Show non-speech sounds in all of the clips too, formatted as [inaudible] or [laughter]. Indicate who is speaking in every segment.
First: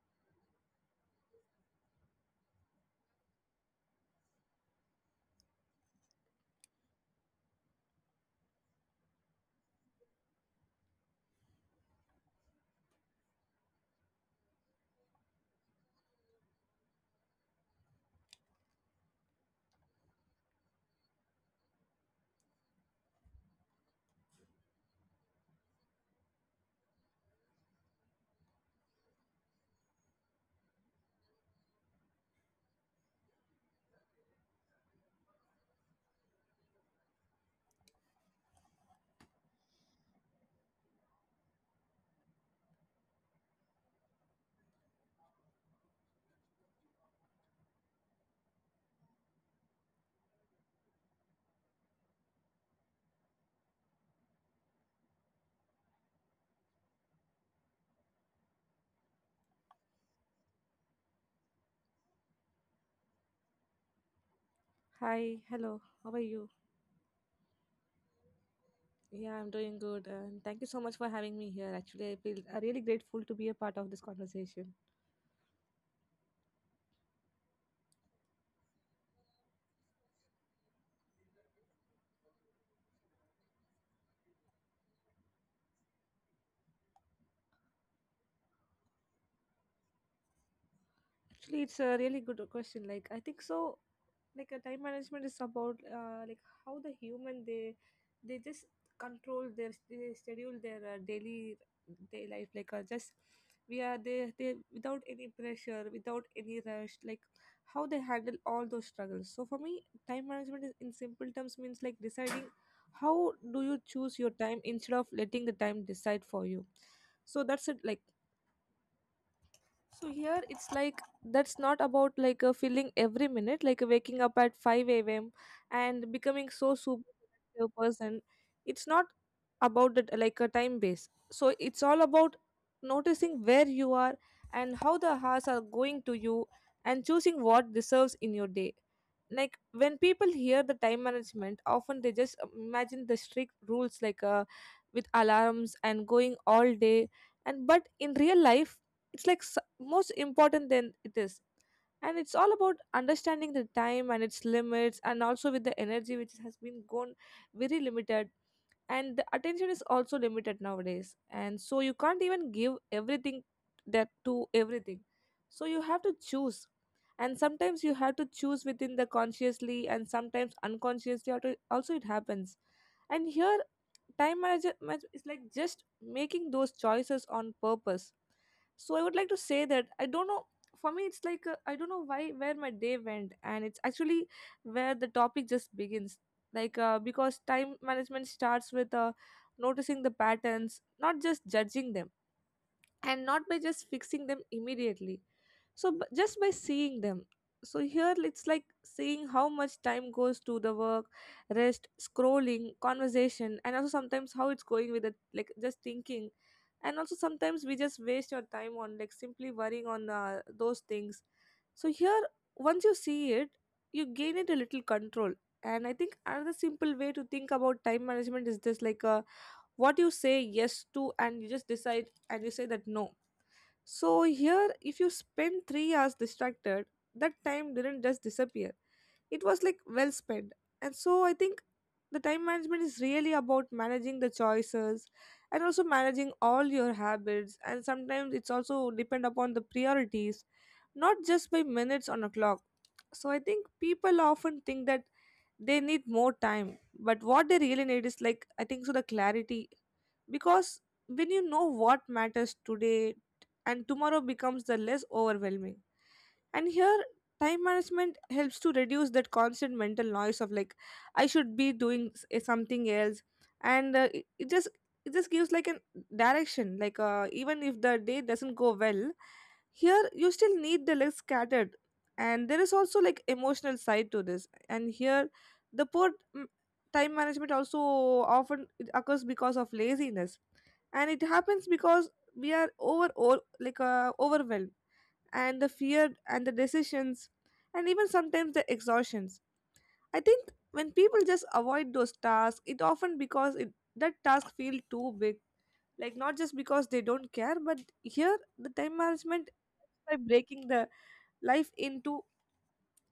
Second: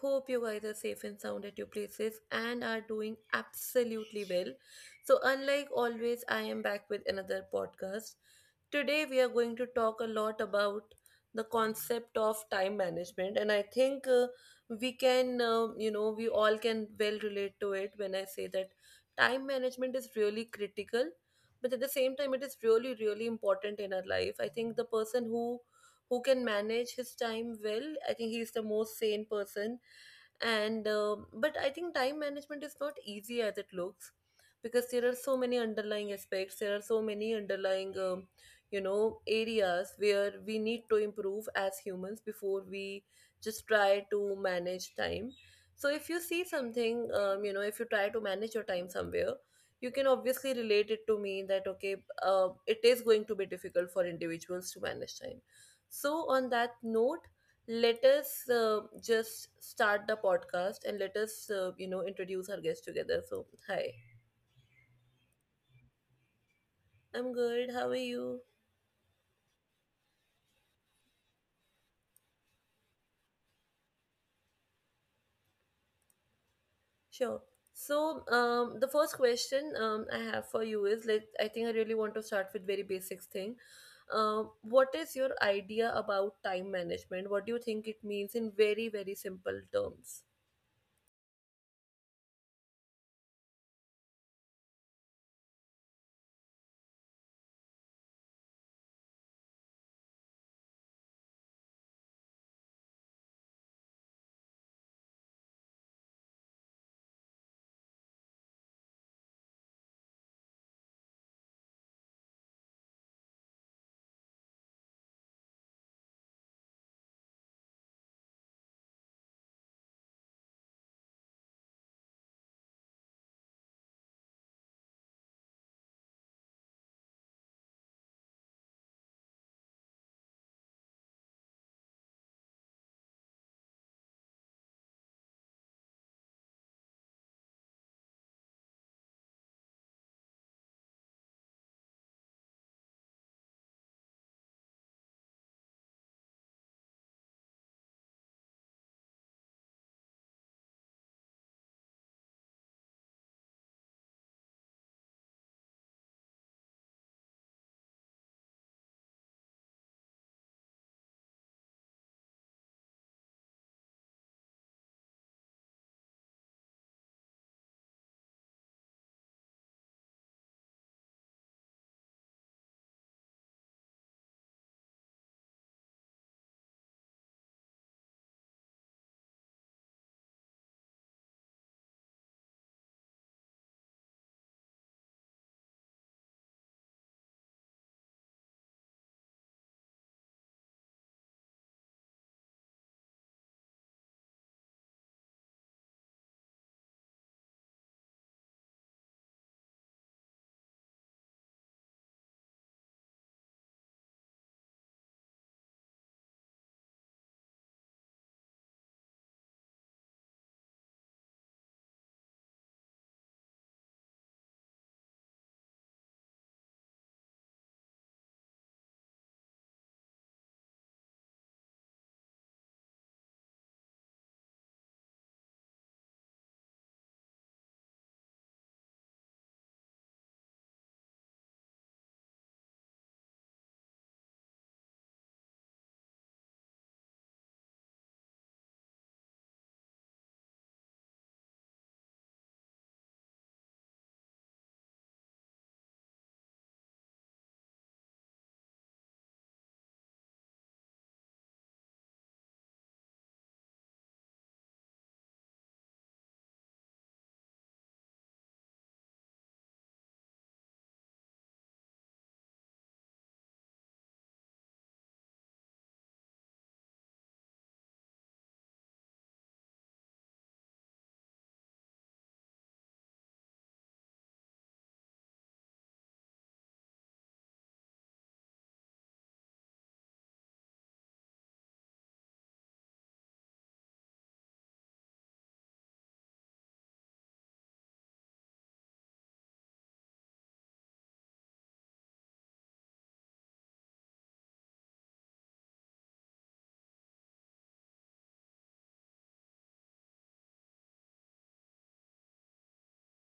Speaker 1: hope you guys are safe and sound at your places and are doing absolutely well. So, unlike always, I am back with another podcast. Today, we are going to talk a lot about the concept of time management, and I think we can, we all can well relate to it when I say that time management is really critical, but at the same time, it is really, really important in our life. I think the person who can manage his time well. I think he is the most sane person, and but I think time management is not easy as it looks, because there are so many underlying aspects, there are so many underlying areas where we need to improve as humans before we just try to manage time. So if you see something, if you try to manage your time somewhere, you can obviously relate it to me that okay, it is going to be difficult for individuals to manage time. So on that note, let us just start the podcast, and let us introduce our guests together. So hi,
Speaker 2: Hi, hello. How are you?
Speaker 1: I'm good, how are you?
Speaker 2: Yeah, I'm doing good, and thank you so much for having me here. Actually, I feel really grateful to be a part of this conversation.
Speaker 1: Sure. So the first question I have for you is, like, I think I really want to start with very basics thing. What is your idea about time management? What do you think it means in very, very simple terms?
Speaker 2: Actually, it's a really good question. Like, I think so. Like, a time management is about like how the human they just control their they schedule their daily day life. Like, just we are they without any pressure, without any rush. Like, how they handle all those struggles. So for me, time management is in simple terms means like deciding how do you choose your time instead of letting the time decide for you, so that's it. Like, so here it's like that's not about like a feeling every minute, like waking up at 5 a.m. and becoming so super productive person. It's not about that like a time base. So it's all about noticing where you are and how the hours are going to you and choosing what deserves in your day. Like when people hear the time management, often they just imagine the strict rules like with alarms and going all day. And but in real life, it's like most important than it is, and it's all about understanding the time and its limits and also with the energy which has been gone very limited, and the attention is also limited nowadays, and so you can't even give everything that to everything, so you have to choose, and sometimes you have to choose within the consciously and sometimes also it happens. And here time manage, is like just making those choices on purpose. So I would like to say that I don't know, for me it's like I don't know why where my day went, and it's actually where the topic just begins. Because time management starts with noticing the patterns, not just judging them and not by just fixing them immediately. So just by seeing them. So here it's like seeing how much time goes to the work, rest, scrolling, conversation, and also sometimes how it's going with it, like just thinking. And also sometimes we just waste your time on like simply worrying on those things. So here, once you see it, you gain it a little control. And I think another simple way to think about time management is this, like what you say yes to, and you just decide and you say that no. So here, if you spend 3 hours distracted, that time didn't just disappear. It was like well spent. And so I think the time management is really about managing the choices and also managing all your habits. And sometimes it's also depend upon the priorities, not just by minutes on a clock. So I think people often think that they need more time, but what they really need is, like I think so, the clarity. Because when you know what matters today, and tomorrow becomes the less overwhelming. And here time management helps to reduce that constant mental noise of like I should be doing something else. And it just it just gives like an direction, like even if the day doesn't go well, here you still need the legs scattered. And there is also like emotional side to this. And here the poor mm, time management also often it occurs because of laziness. And it happens because we are overwhelmed, and the fear and the decisions and even sometimes the exhaustions. I think when people just avoid those tasks, it often because that task feel too big, like not just because they don't care. But here the time management by breaking the life into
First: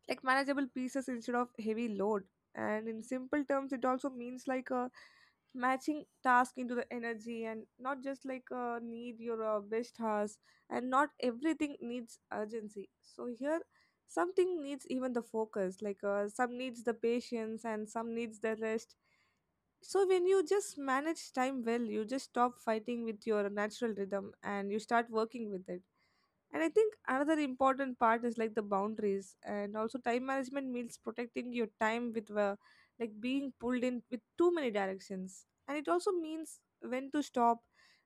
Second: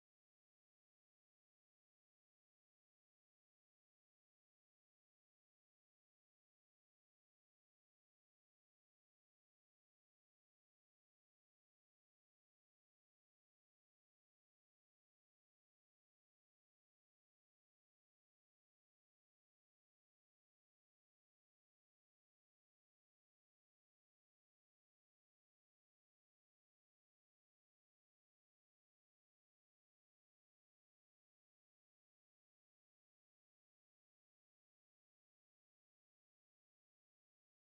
Speaker 2: like manageable pieces instead of heavy load. And in simple terms it also means like a matching task into the energy, and not just need your best hours. And not everything needs urgency. So here something needs even the focus, like some needs the patience and some needs the rest. So when you just manage time well, you just stop fighting with your natural rhythm and you start working with it. And I think another important part is like the boundaries. And also time management means protecting your time with like being pulled in with too many directions. And it also means when to stop,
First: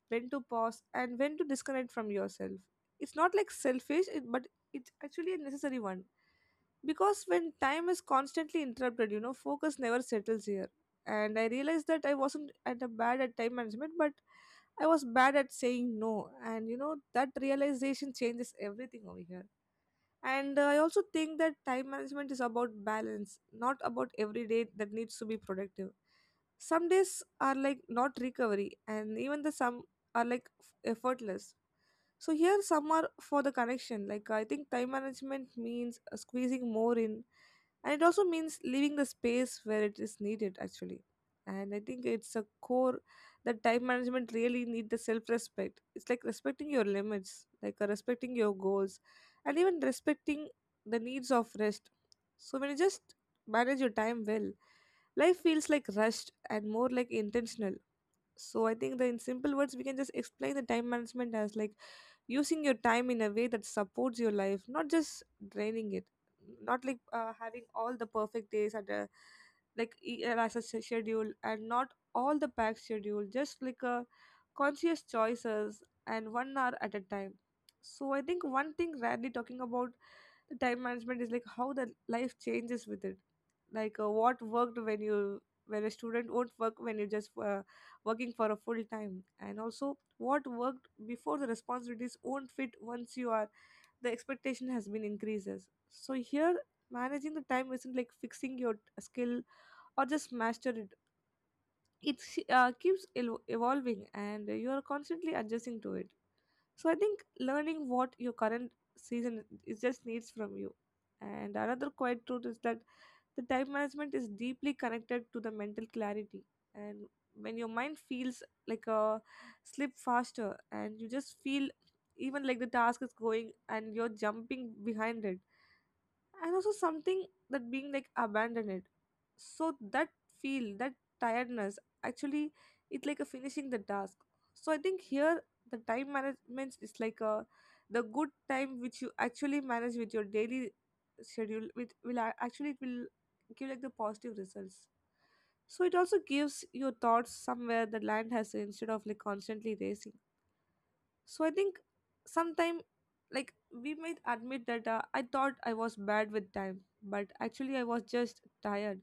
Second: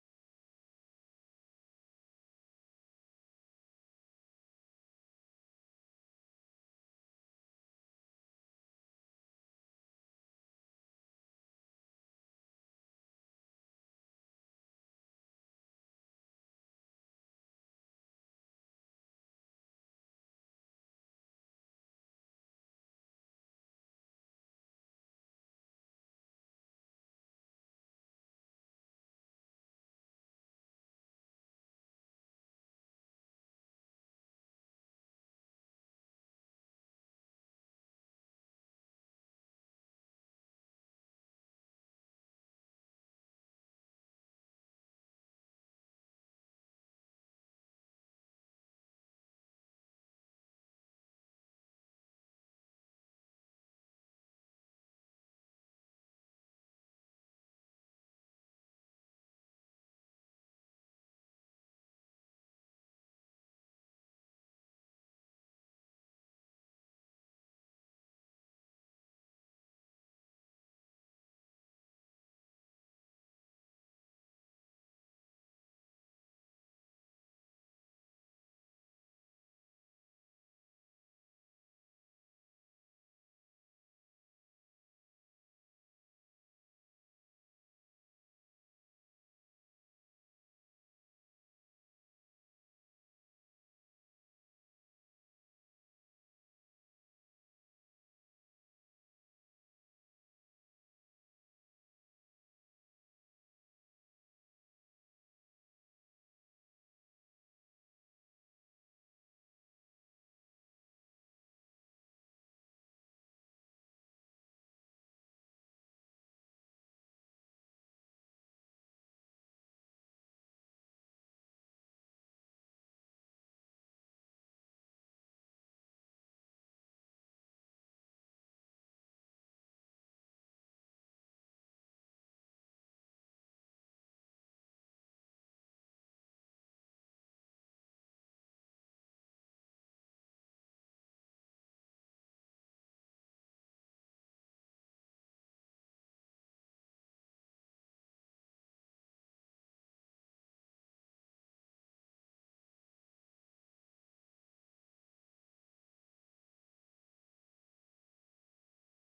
Speaker 2: when to pause, and when to disconnect from yourself. It's not like selfish, but it's actually a necessary one, because when time is constantly interrupted, you know, focus never settles here. And I realized that I wasn't at a bad at time management, but I was bad at saying no. And you know that realization changes everything over here. And I also think that time management is about balance, not about every day that needs to be productive. Some days are like not recovery, and even the some are like effortless. So here some are for the connection. Like I think time management means squeezing more in, and it also means leaving the space where it is needed actually. And I think it's a core that time management really need the self respect. It's like respecting your limits, like respecting your goals and even respecting the needs of rest. So when you just manage your time well, life feels like rushed and more like intentional. So I think that in simple words, we can just explain the time management as like using your time in a way that supports your life, not just draining it, not like having all the perfect days at a like as a schedule, and not all the packed schedule, just like a conscious choices and one hour at a time. So I think one thing rarely talking about the time management is like how the life changes with it, like what worked when you where a student won't work when you're just working for a full time. And also what worked before the responsibilities won't fit once you are the expectation has been increases. So here managing the time isn't like fixing your skill or just master it. It keeps evolving and you are constantly adjusting to it. So I think learning what your current season is just needs from you. And another quiet truth is that the time management is deeply connected to the mental clarity. And when your mind feels like a slip faster, and you just feel even like the task is going and you're jumping behind it, and also something that being like abandoned, so that feel that tiredness actually it's like a finishing the task. So I think here the time management is like a the good time which you actually manage with your daily schedule which will actually it will give like the positive results. So it also gives your thoughts somewhere the land has instead of like constantly racing. So I think sometime like we might admit that I thought I was bad with time, but actually I was just tired.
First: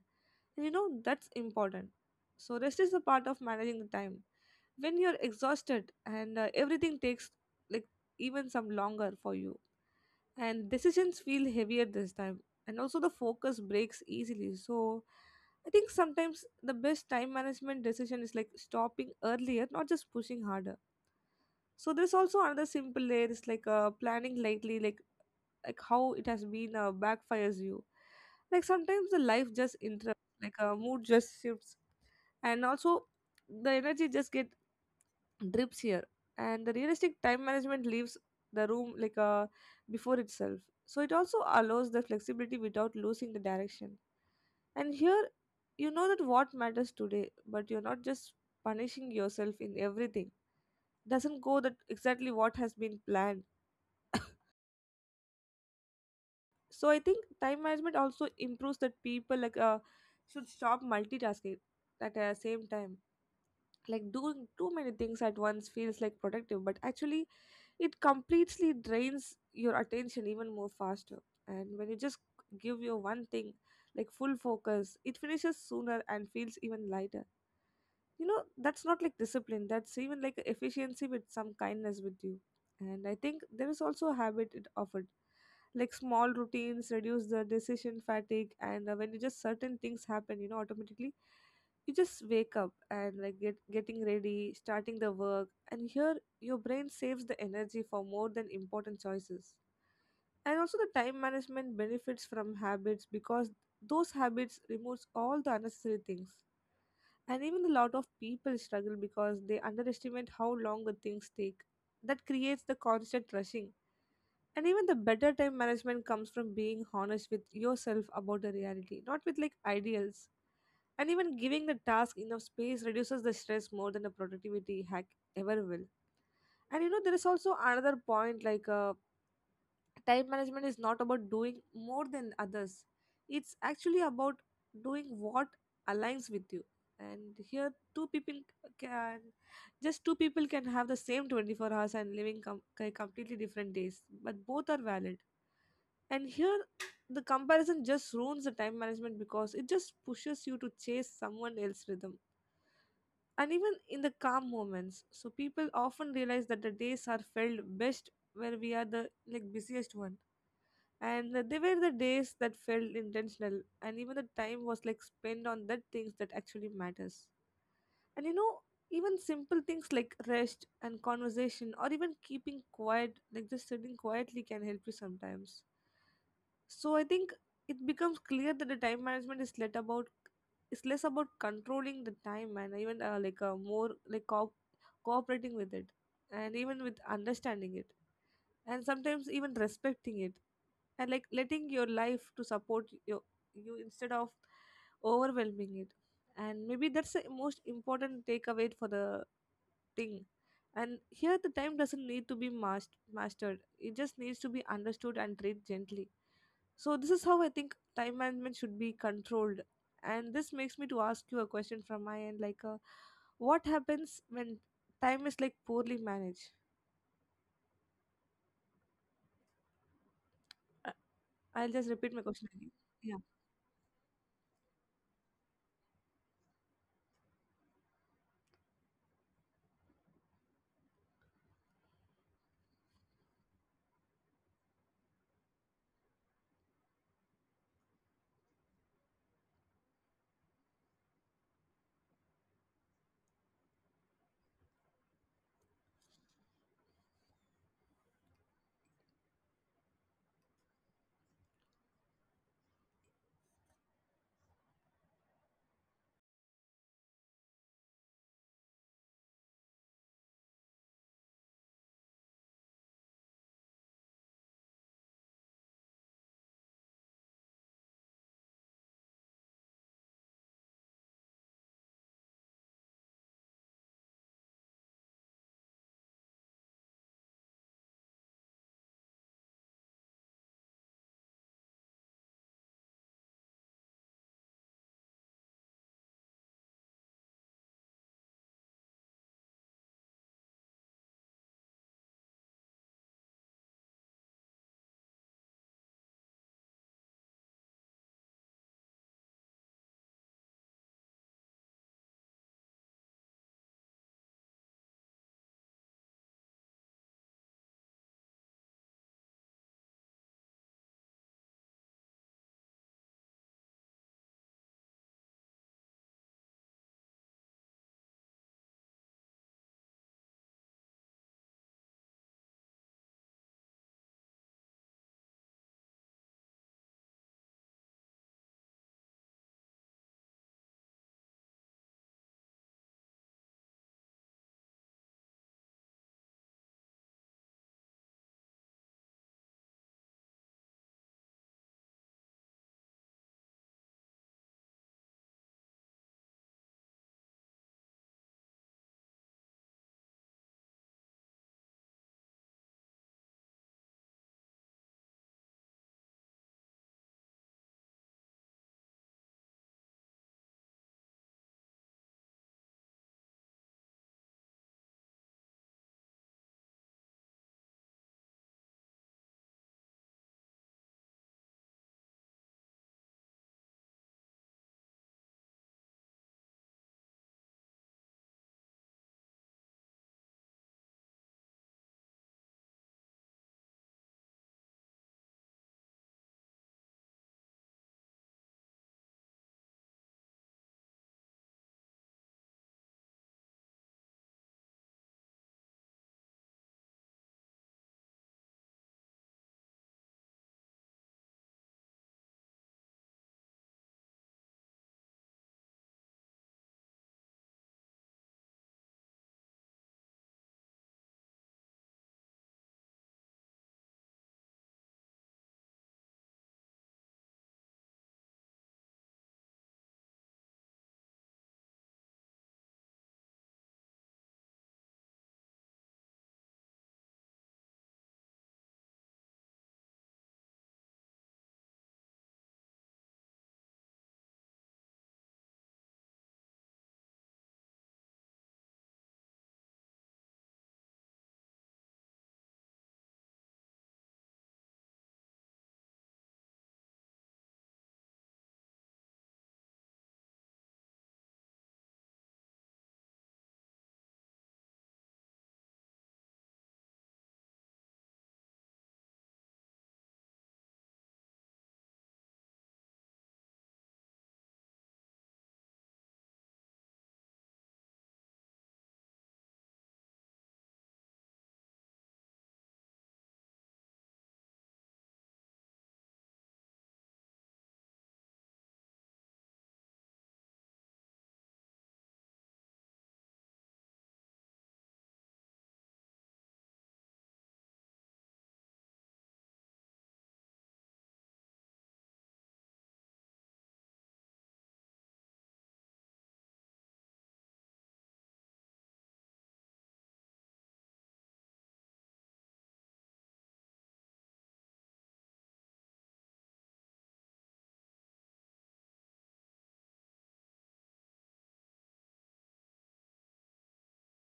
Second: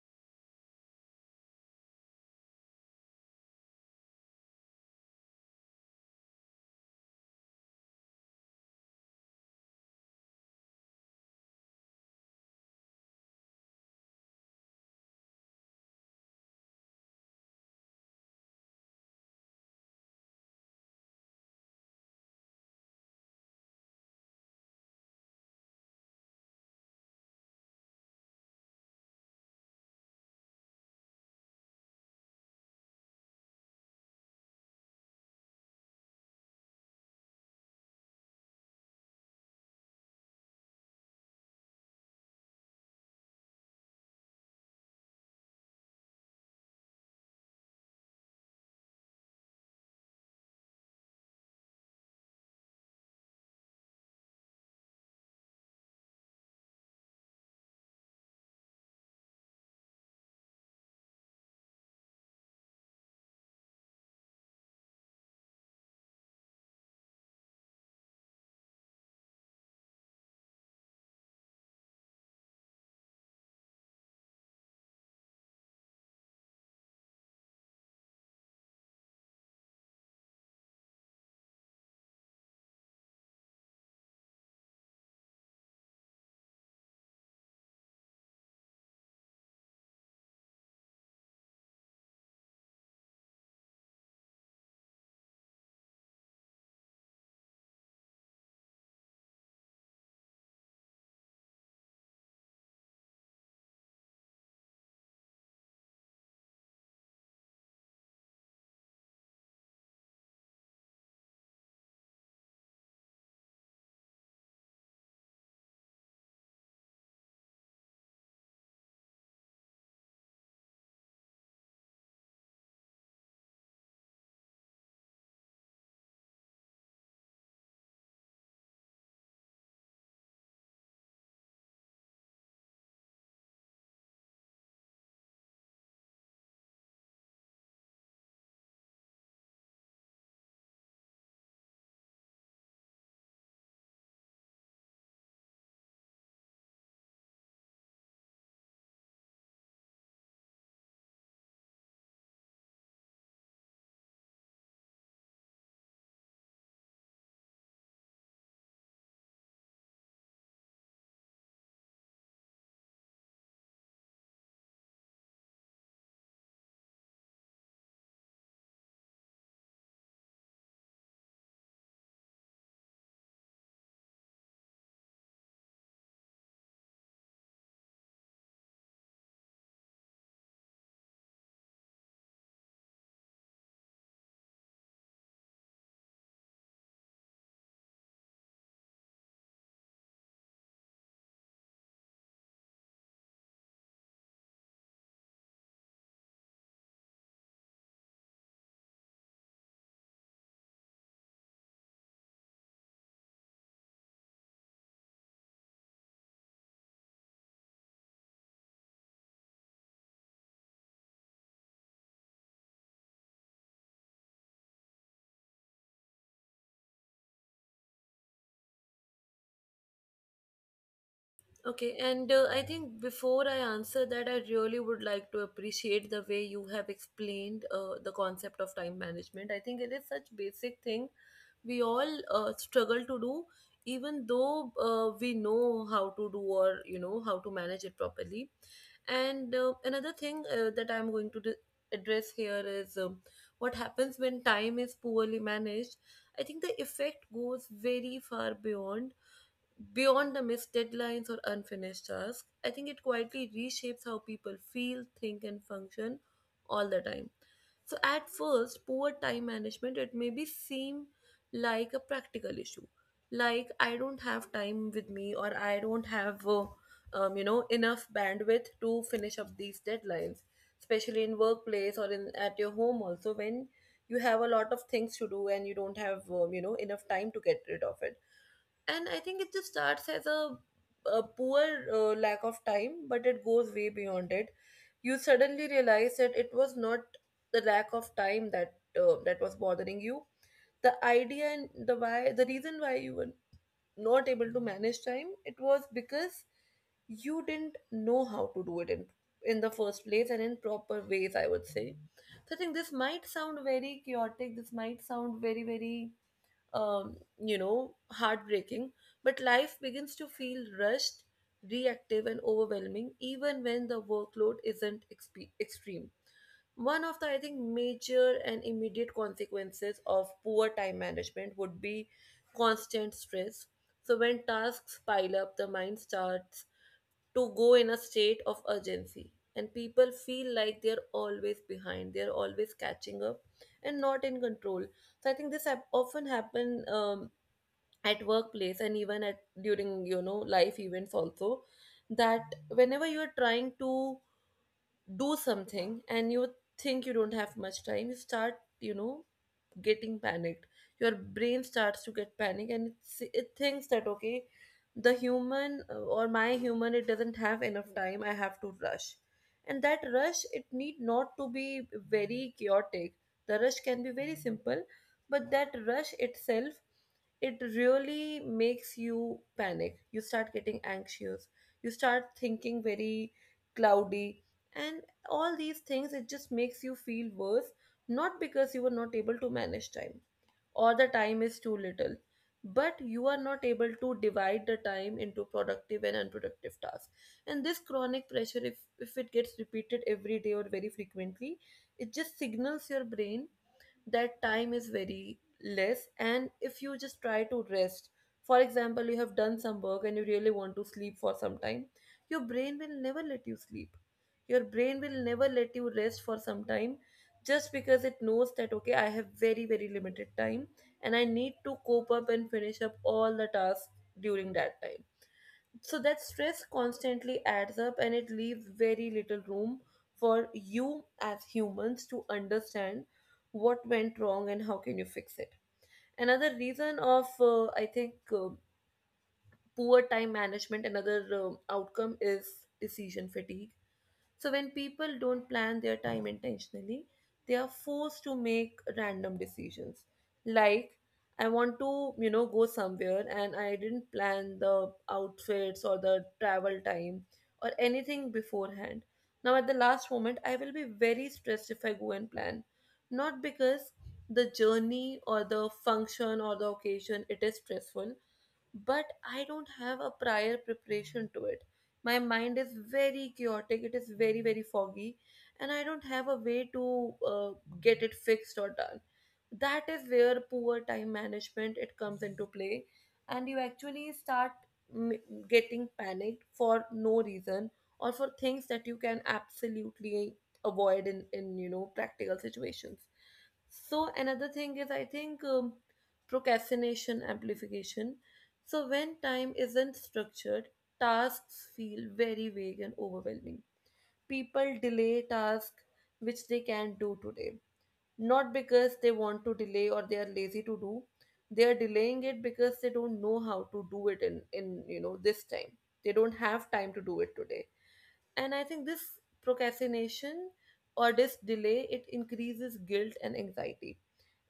Speaker 2: And you know that's important. So rest is a part of managing the time. When you're exhausted and everything takes like even some longer for you, and decisions feel heavier this time, and also the focus breaks easily. So I think sometimes the best time management decision is like stopping earlier, not just pushing harder. So there's also another simple layer is like planning lately, like how it has been backfires you. Like sometimes the life just interrupts, like a mood just shifts, and also the energy just get drips here, and the realistic time management leaves the room before itself. So it also allows the flexibility without losing the direction. And here, you know that what matters today, but you're not just punishing yourself in everything. Doesn't go that exactly what has been planned. So I think time management also improves that people should stop multitasking at the same time. Like doing too many things at once feels like productive, but actually it completely drains your attention even more faster. And when you just give your one thing like full focus, it finishes sooner and feels even lighter. You know that's not like discipline, that's even like efficiency with some kindness with you. And I think there is also a habit it offered, like small routines reduce the decision fatigue. And when you just certain things happen, you know, automatically you just wake up and like getting ready, starting the work, and here your brain saves the energy for more than important choices. And also the time management benefits from habits because those habits removes all the unnecessary things. And even a lot of people struggle because they underestimate how long the things take. That creates the constant rushing. And even the better time management comes from being honest with yourself about the reality, not with like ideals. And even giving the task enough space reduces the stress more than a productivity hack ever will. And you know, there is also another point, like time management is not about doing more than others. It's actually about doing what aligns with you. And here, can two people can have the same 24 hours and living completely different days, but both are valid. And here, the comparison just ruins the time management because it just pushes you to chase someone else's rhythm. And even in the calm moments, so people often realize that the days are felt best where we are the like busiest one. And they were the days that felt intentional, and even the time was like spent on the things that actually matters. And you know, even simple things like rest and conversation, or even keeping quiet, like just sitting quietly, can help you sometimes. So I think it becomes clear that the time management is let about, it's less about controlling the time, and even more like cooperating with it, and even with understanding it, and sometimes even respecting it, and like letting your life to support your, you instead of overwhelming it. And maybe that's the most important takeaway for the thing. And here the time doesn't need to be mastered, it just needs to be understood and treated gently. So this is how I think time management should be controlled. And this makes me to ask you a question from my end, like what happens when time is like poorly managed. I- I'll
Speaker 1: Okay,
Speaker 2: just repeat
Speaker 1: and
Speaker 2: my question
Speaker 1: I
Speaker 2: again.
Speaker 1: think
Speaker 2: Yeah.
Speaker 1: before I answer that, I really would like to appreciate the way you have explained the concept of time management. I think it is such basic thing we all struggle to do, even though we know how to do, or you know how to manage it properly. And another thing that I'm going to address here is what happens when time is poorly managed. I think the effect goes very far beyond beyond the missed deadlines or unfinished tasks. I think it quietly reshapes how people feel, think, and function all the time. So at first, poor time management it maybe seem like a practical issue, like I don't have time with me, or I don't have enough bandwidth to finish up these deadlines, especially in workplace or in at your home also, when you have a lot of things to do and you don't have enough time to get rid of it. And I think it just starts as a poor lack of time, but it goes way beyond it. You suddenly realize that it was not the lack of time that that was bothering you. The idea and the why, the reason why you were not able to manage time, it was because you didn't know how to do it in the first place, and in proper ways, I would say. So I think this might sound very chaotic, this might sound very, very, heartbreaking. But life begins to feel rushed, reactive, and overwhelming, even when the workload isn't extreme. One of the, I think, major and immediate consequences of poor time management would be constant stress. So, when tasks pile up, the mind starts to go in a state of urgency, and people feel like they're always behind, they're always catching up and not in control. So I think this often happen, at workplace and even at during you know life events also, that whenever you're trying to do something and you think you don't have much time, you start, you know, getting panicked. Your brain starts to get panic, and it thinks that okay, the human or my human, it doesn't have enough time, I have to rush. And that rush, it need not to be very chaotic. The rush can be very simple, but that rush itself, it really makes you panic. You start getting anxious, you start thinking very cloudy, and all these things, it just makes you feel worse, not because you were not able to manage time or the time is too little, but you are not able to divide the time into productive and unproductive tasks. And this chronic pressure, if it gets repeated every day or very frequently, it just signals your brain that time is very less. And if you just try to rest, for example, you have done some work and you really want to sleep for some time, your brain will never let you sleep, your brain will never let you rest for some time, just because it knows that okay, I have very, very limited time and I need to cope up and finish up all the tasks during that time. So that stress constantly adds up, and it leaves very little room for you as humans to understand what went wrong and how can you fix it. Another reason of I think poor time management, another outcome is decision fatigue. So when people don't plan their time intentionally, they are forced to make random decisions, like I want to, you know, go somewhere and I didn't plan the outfits or the travel time or anything beforehand. Now at the last moment, I will be very stressed if I go and plan, not because the journey or the function or the occasion, it is stressful, but I don't have a prior preparation to it. My mind is very chaotic, it is very, very foggy, and I don't have a way to get it fixed or done. That is where poor time management, it comes into play, and you actually start m- getting panicked for no reason, or for things that you can absolutely avoid in, you know, practical situations. So another thing is, I think, procrastination amplification. So, when time isn't structured, tasks feel very vague and overwhelming. People delay tasks which they can do today, not because they want to delay or they are lazy to do. They are delaying it because they don't know how to do it in, you know, this time. They don't have time to do it today. And I think this procrastination or this delay, it increases guilt and anxiety.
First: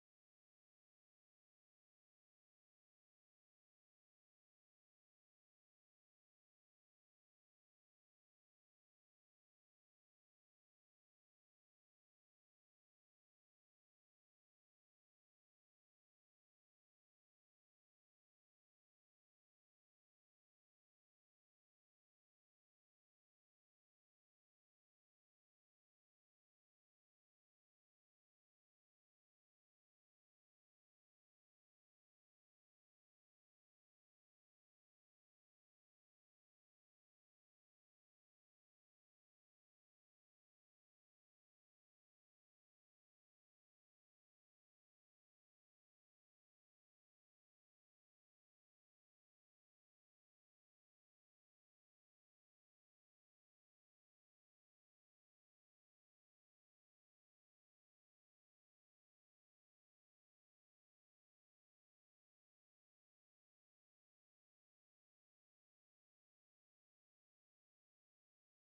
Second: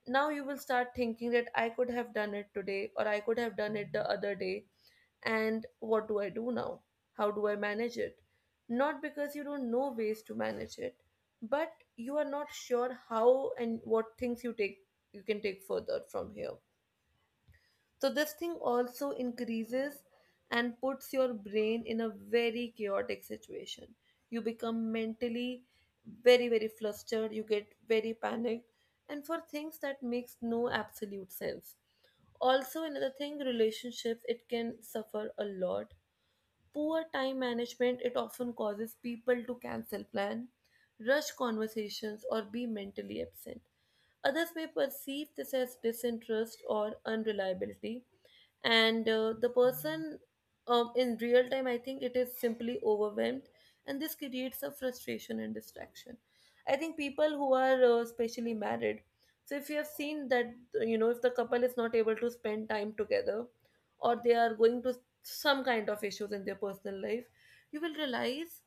Speaker 1: Now you will start thinking that I could have done it today, or I could have done it the other day. And what do I do now? How do I manage it? Not because you don't know ways to manage it, but you are not sure how and what things you can take further from here. So this thing also increases and puts your brain in a very chaotic situation. You become mentally very, very flustered, you get very panicked, and for things that makes no absolute sense. Also another thing, relationships, it can suffer a lot. Poor time management, it often causes people to cancel plan, rush conversations, or be mentally absent. Others may perceive this as disinterest or unreliability, and the person, in real time, I think it is simply overwhelmed, and this creates a frustration and distraction. I think people who are especially married, so if you have seen that, if the couple is not able to spend time together, or they are going to some kind of issues in their personal life, you will realize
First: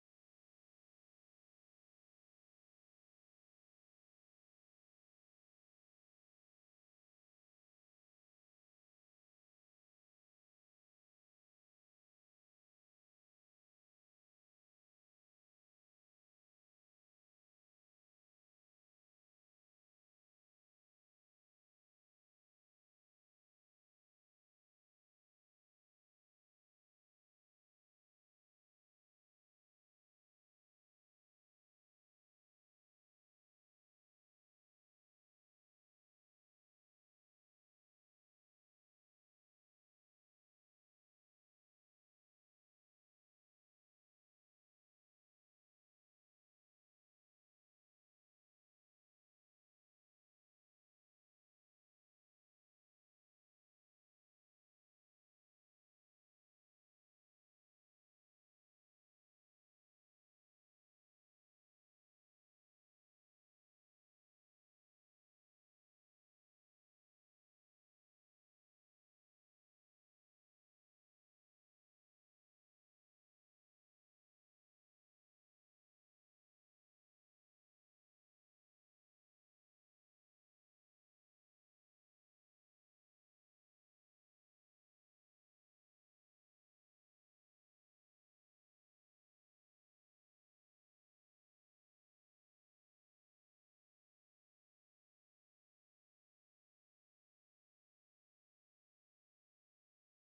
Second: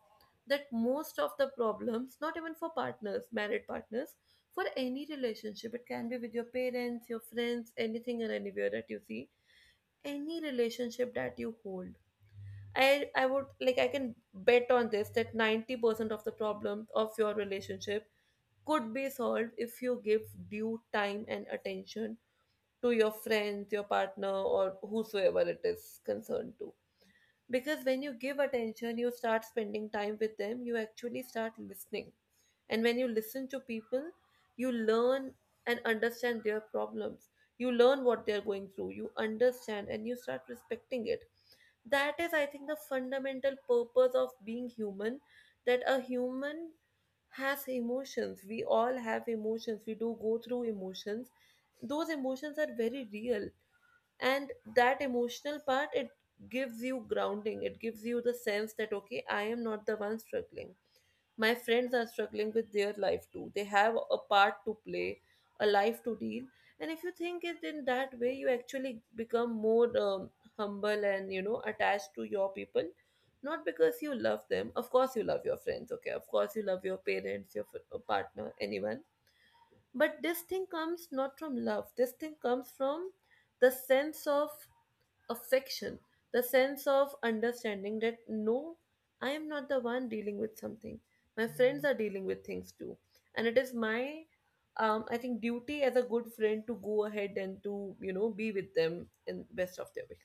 Speaker 1: that most of the problems, not even for partners, married partners, for any relationship, it can be with your parents, your friends, anything and anywhere that you see, any relationship that you hold, I would like, I can bet on this, that 90% of the problems of your relationship could be solved if you give due time and attention to your friends, your partner, or whosoever it is concerned to. Because when you give attention, you start spending time with them, you actually start listening. And when you listen to people, you learn and understand their problems, you learn what they're going through, you understand and you start respecting it. That is, I think, the fundamental purpose of being human, that a human has emotions, we all have emotions, we do go through emotions, those emotions are very real. And that emotional part, it gives you grounding, it gives you the sense that okay, I am not the one struggling, my friends are struggling with their life too, they have a part to play, a life to deal. And if you think it in that way, you actually become more humble, and you know, attached to your people. Not because you love them, of course you love your friends, okay, of course you love your parents, your partner, anyone. But this thing comes not from love, this thing comes from the sense of affection, the sense of understanding that no, I am not the one dealing with something. My friends are dealing with things too. And it is my, I think, duty as a good friend to go ahead and to, you know, be with them in best of their ways.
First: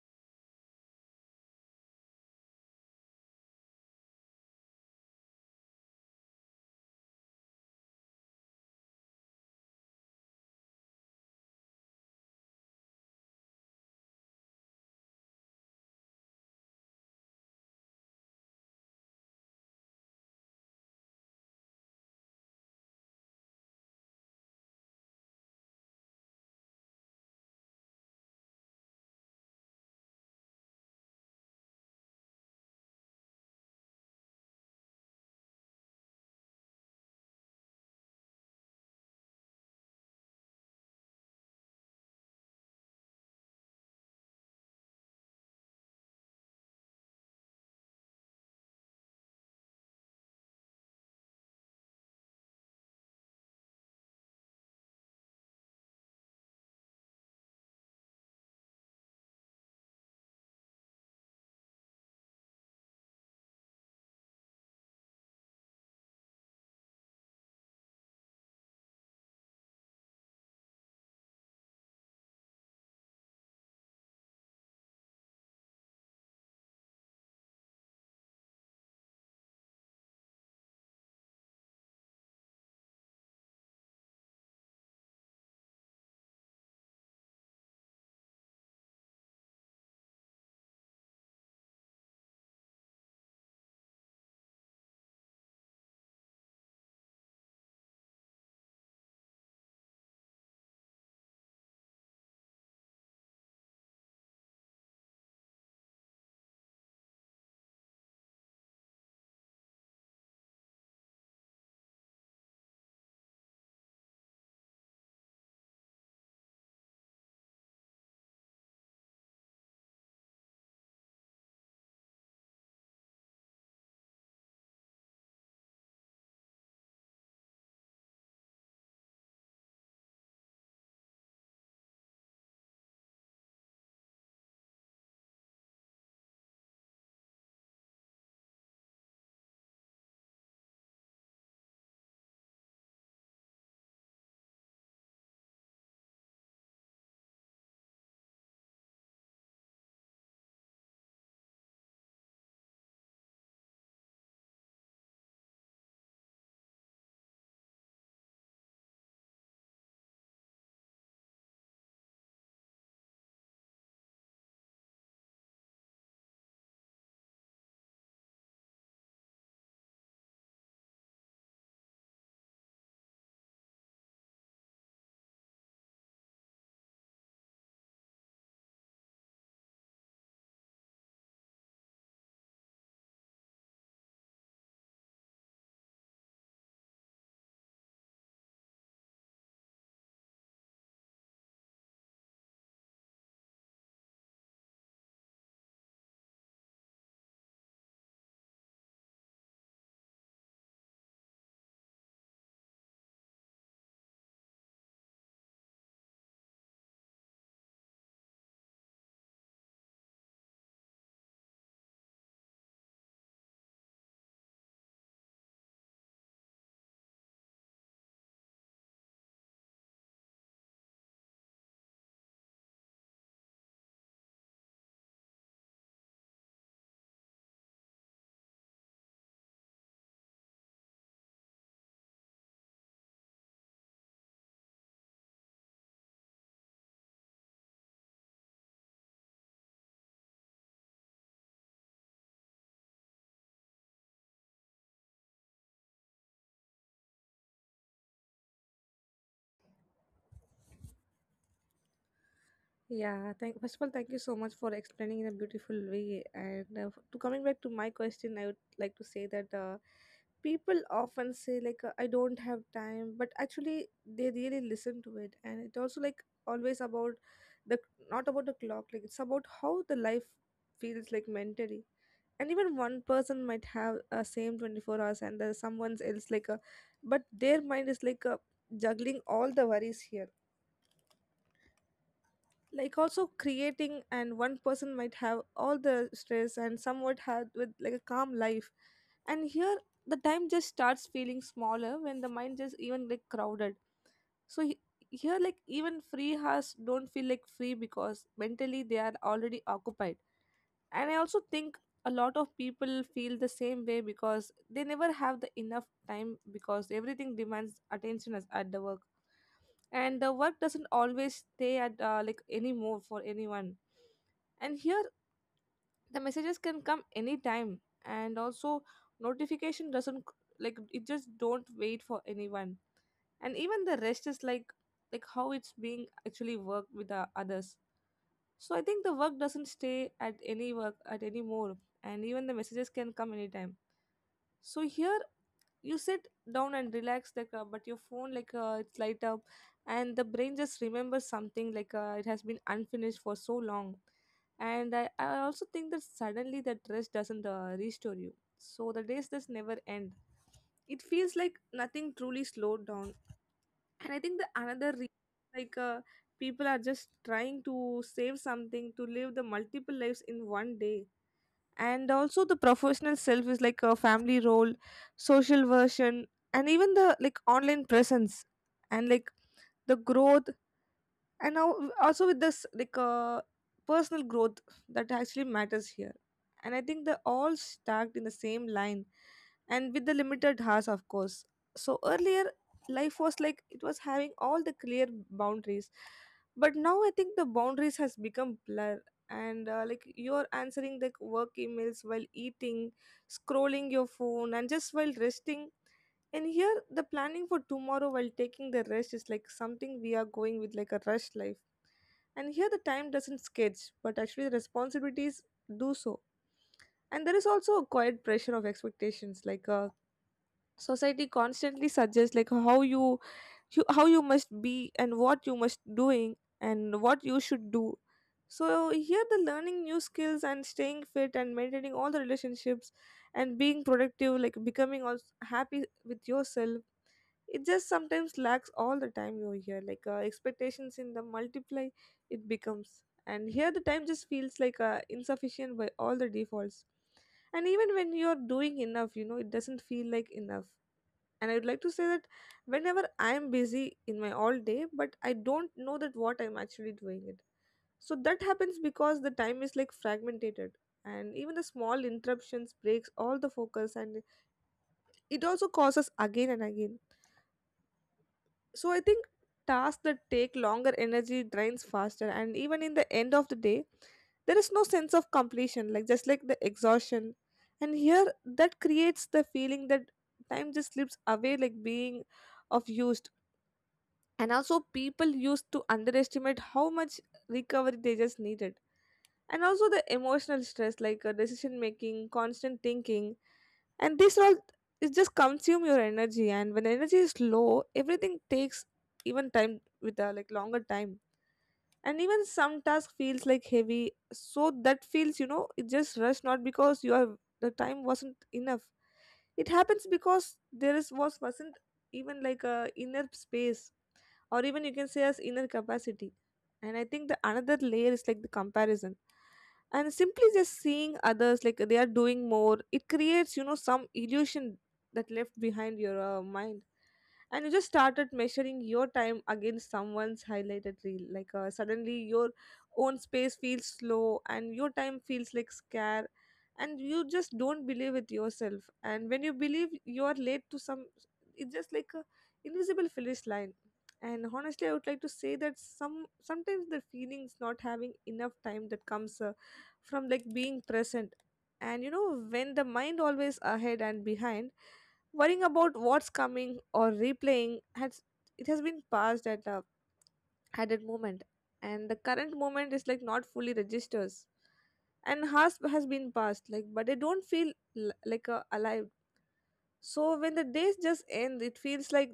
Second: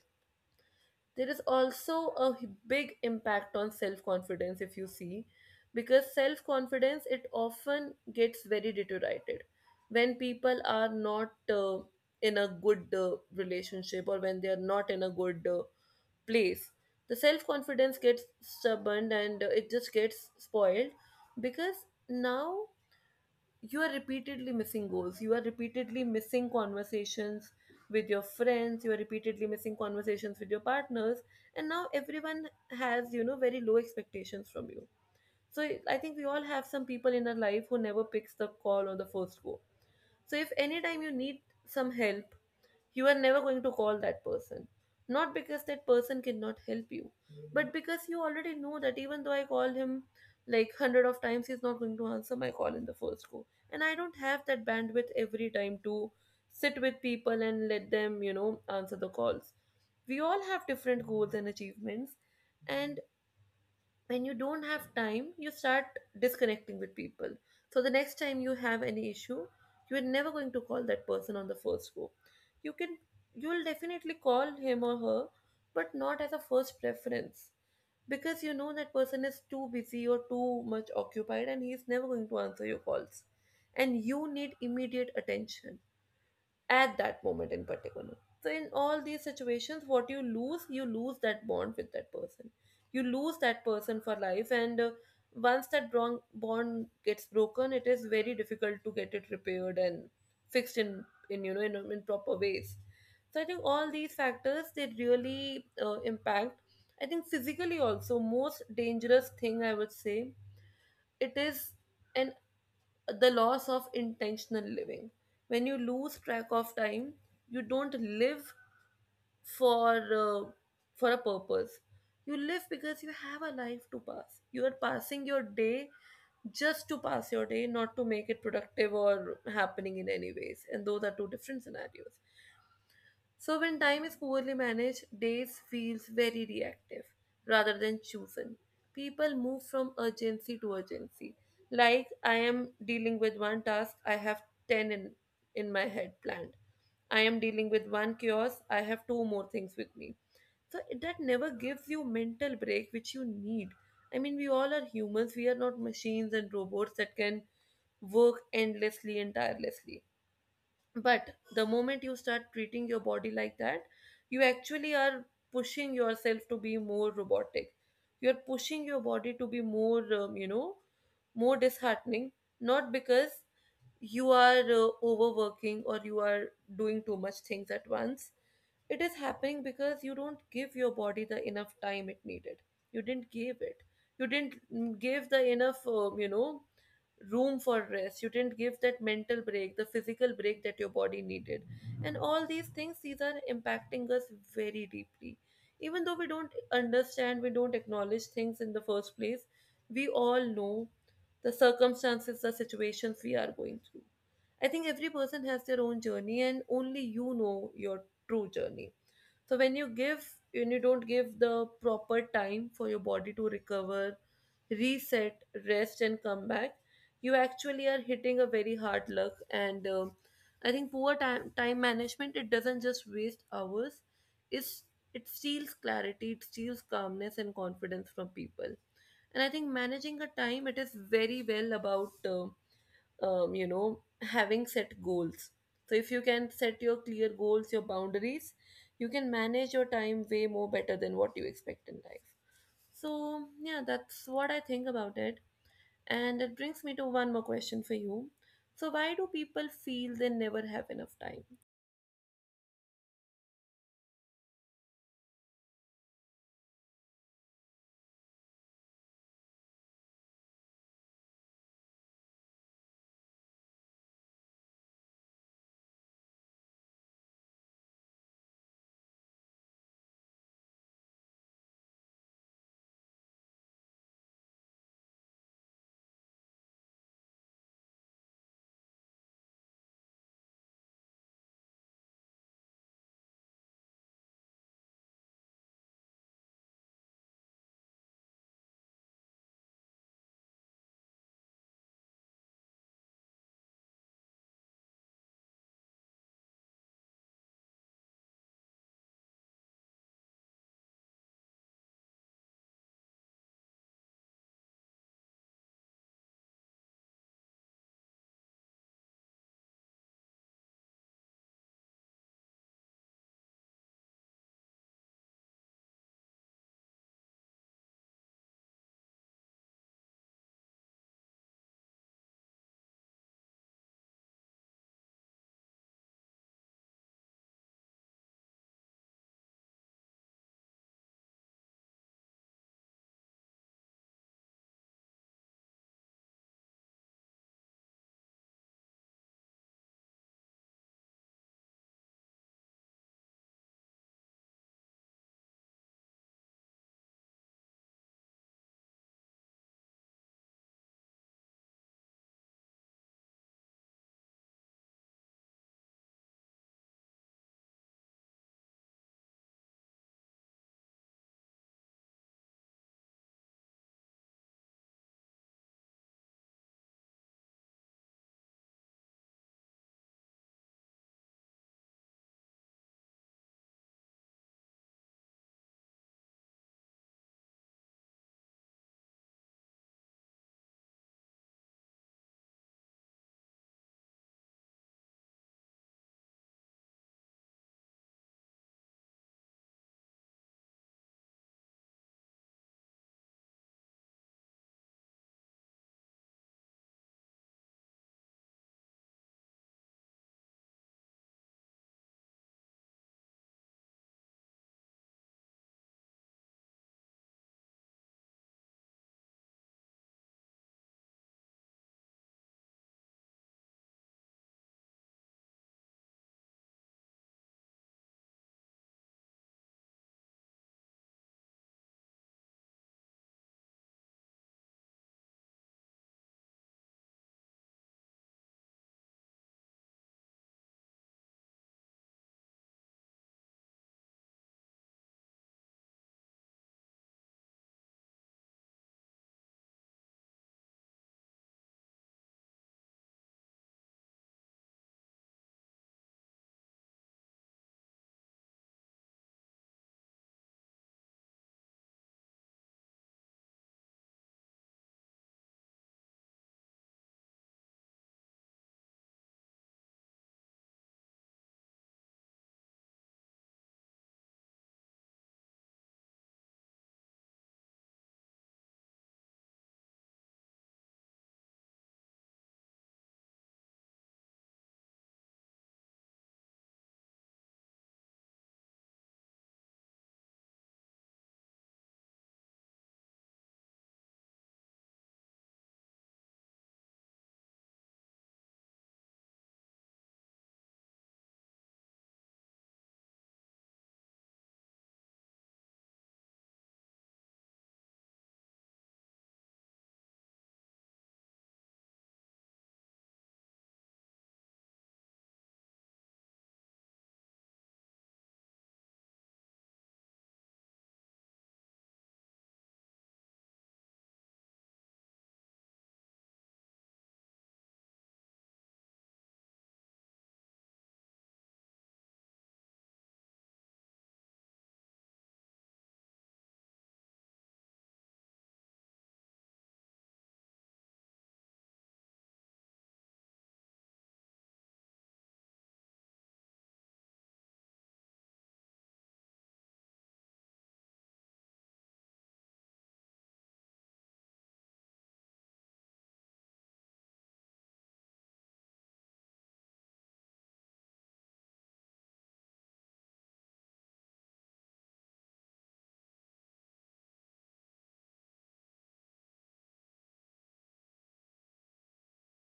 Speaker 1: There is also a big impact on self confidence if you see, because self confidence it often gets very deteriorated when people are not in a good relationship or when they are not in a good place. The self confidence gets stubborn and it just gets spoiled because now you are repeatedly missing goals, you are repeatedly missing conversations with your friends, you are repeatedly missing conversations with your partners, and now everyone has, you know, very low expectations from you. So I think we all have some people in our life who never picks the call on the first go. So if any time you need some help, you are never going to call that person. Not because that person cannot help you, but because you already know that even though I call him like hundred of times, he's not going to answer my call in the first go. And I don't have that bandwidth every time to sit with people and let them, you know, answer the calls. We all have different goals and achievements, and when you don't have time you start disconnecting with people. So the next time you have any issue, you are never going to call that person on the first go. You can, you will definitely call him or her, but not as a first preference, because you know that person is too busy or too much occupied and he is never going to answer your calls and you need immediate attention at that moment in particular. So, in all these situations, what you lose that bond with that person. You lose that person for life, and once that bond gets broken, it is very difficult to get it repaired and fixed in in proper ways. So I think all these factors they really impact. I think physically also, most dangerous thing I would say, it is an the loss of intentional living. When you lose track of time, you don't live for uh, for a purpose. You live because you have a life to pass. You are passing your day just to pass your day, not to make it productive or happening in any ways. And those are two different scenarios. So when time is poorly managed, days feels very reactive rather than chosen. People move from urgency to urgency. Like I am dealing with one task, I have 10 in my head planned. I am dealing with one chaos, I have two more things with me. That never gives you mental break which you need. I mean, we all are humans, we are not machines and robots that can work endlessly and tirelessly. But the moment you start treating your body like that, you actually are pushing yourself to be more robotic. You're pushing your body to be more, you know, more disheartening, not because you are overworking or you are doing too much things at once. It is happening because you don't give your body the enough time it needed. You didn't give it, you didn't give the enough, you know, room for rest. You didn't give that mental break, the physical break that your body needed, and all these things, these are impacting us very deeply. Even though we don't understand, we don't acknowledge things in the first place, we all know the circumstances, the situations we are going through. I think every person has their own journey, and only you know your true journey. so when you give when you don't give the proper time for your body to recover, reset, rest and come back, you actually are hitting a very hard luck. And I think poor time management, it doesn't just waste hours, it's, it steals clarity, it steals calmness and confidence from people. And I think managing a time, it is very well about, you know, having set goals. So if you can set your clear goals, your boundaries, you can manage your time way more better than what you expect in life. So yeah, that's what I think about it, and it brings me to one more question for you. So why do people feel they never have enough time?
Speaker 2: Yeah, thank first of all, thank you so much for explaining in a beautiful way. And to coming back to my question, I would like to say that people often say like I don't have time, but actually they really listen to it, and it also like always about the not about the clock, like it's about how the life feels like mentally. And even one person might have a same 24 hours, and there's someone else like a, but their mind is like a juggling all the worries here, like also creating. And one person might have all the stress and somewhat have with like a calm life. And here the time just starts feeling smaller when the mind just even like crowded. So here, like, even free has don't feel like free because mentally they are already occupied. And I also think a lot of people feel the same way because they never have the enough time because everything demands attention as at the work. And the work doesn't always stay at like anymore for anyone. And here the messages can come anytime. And also notification doesn't like it just don't wait for anyone. And even the rest is like how it's being actually worked with the others. So I think the work doesn't stay at any work at any more. And even the messages can come anytime. So here you sit down and relax, like but your phone, like it's light up, and the brain just remembers something like it has been unfinished for so long. And I also think that suddenly that rest doesn't restore you. So the days just never end, it feels like nothing truly slowed down. And I think the another re- like people are just trying to save something to live the multiple lives in one day. And also the professional self is like a family role, social version, and even the like online presence, and like the growth. And now also with this like personal growth that actually matters here. And I think they're all stacked in the same line, and with the limited hours, of course. So earlier, life was like it was having all the clear boundaries. But now I think the boundaries has become blur. And like you're answering the work emails while eating, scrolling your phone, and just while resting. And here the planning for tomorrow while taking the rest is like something we are going with, like a rush life. And here the time doesn't sketch, but actually the responsibilities do so. And there is also a quiet pressure of expectations, like society constantly suggests like how you, you how you must be and what you must doing and what you should do. So here the learning new skills and staying fit and maintaining all the relationships, and being productive, like becoming also happy with yourself, it just sometimes lacks all the time over here, like expectations in the multiply, it becomes. And here the time just feels like insufficient by all the defaults. And even when you're doing enough, you know it doesn't feel like enough. And I would like to say that whenever I'm busy in my all day, but I don't know that what I'm actually doing it. So that happens because the time is like fragmented, and even the small interruptions breaks all the focus, and it also causes again and again. So I think tasks that take longer, energy drains faster, and even in the end of the day there is no sense of completion, like just like the exhaustion. And here that creates the feeling that time just slips away like being of used. And also people used to underestimate how much recovery they just needed. And also the emotional stress, like decision making, constant thinking, and this all, it just consume your energy. And when energy is low, everything takes even time with a like longer time. And even some task feels like heavy, so that feels, you know, it just rush, not because your the time wasn't enough. It happens because there is was wasn't even like a inner space, or even you can say as inner capacity. And I think the another layer is like the comparison, and simply just seeing others like they are doing more, it creates, you know, some illusion that left behind your mind. And you just started measuring your time against someone's highlighted reel, like suddenly your own space feels slow and your time feels like scare. And you just don't believe with yourself, and when you believe you are late to some, it's just like a invisible finish line. And honestly, I would like to say that sometimes the feelings not having enough time that comes from like being present. And you know, when the mind always ahead and behind, worrying about what's coming, or replaying has it has been passed at that moment, and the current moment is like not fully registers and has been passed, like but they don't feel like alive. So when the days just end, it feels like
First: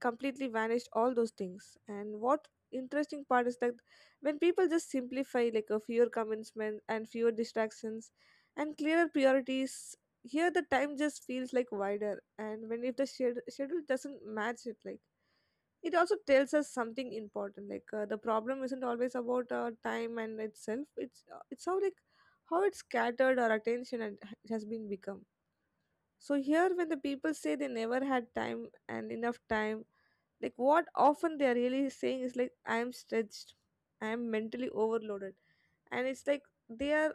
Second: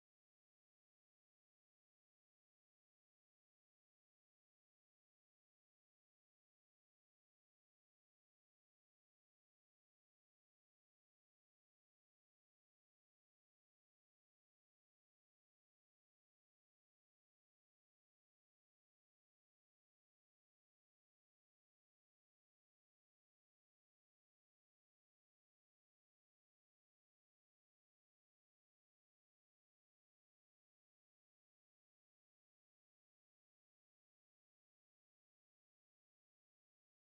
Speaker 2: completely vanished all those things. And what interesting part is that when people just simplify, like a fewer commencement and fewer distractions and clearer priorities, here the time just feels like wider. And when if the schedule doesn't match it, like it also tells us something important, like the problem isn't always about time and itself, it's how like how it's scattered our attention and has been become. So here when the people say they never had time and enough time, like what often they are really saying is like, I am stretched, I am mentally overloaded. And it's like they are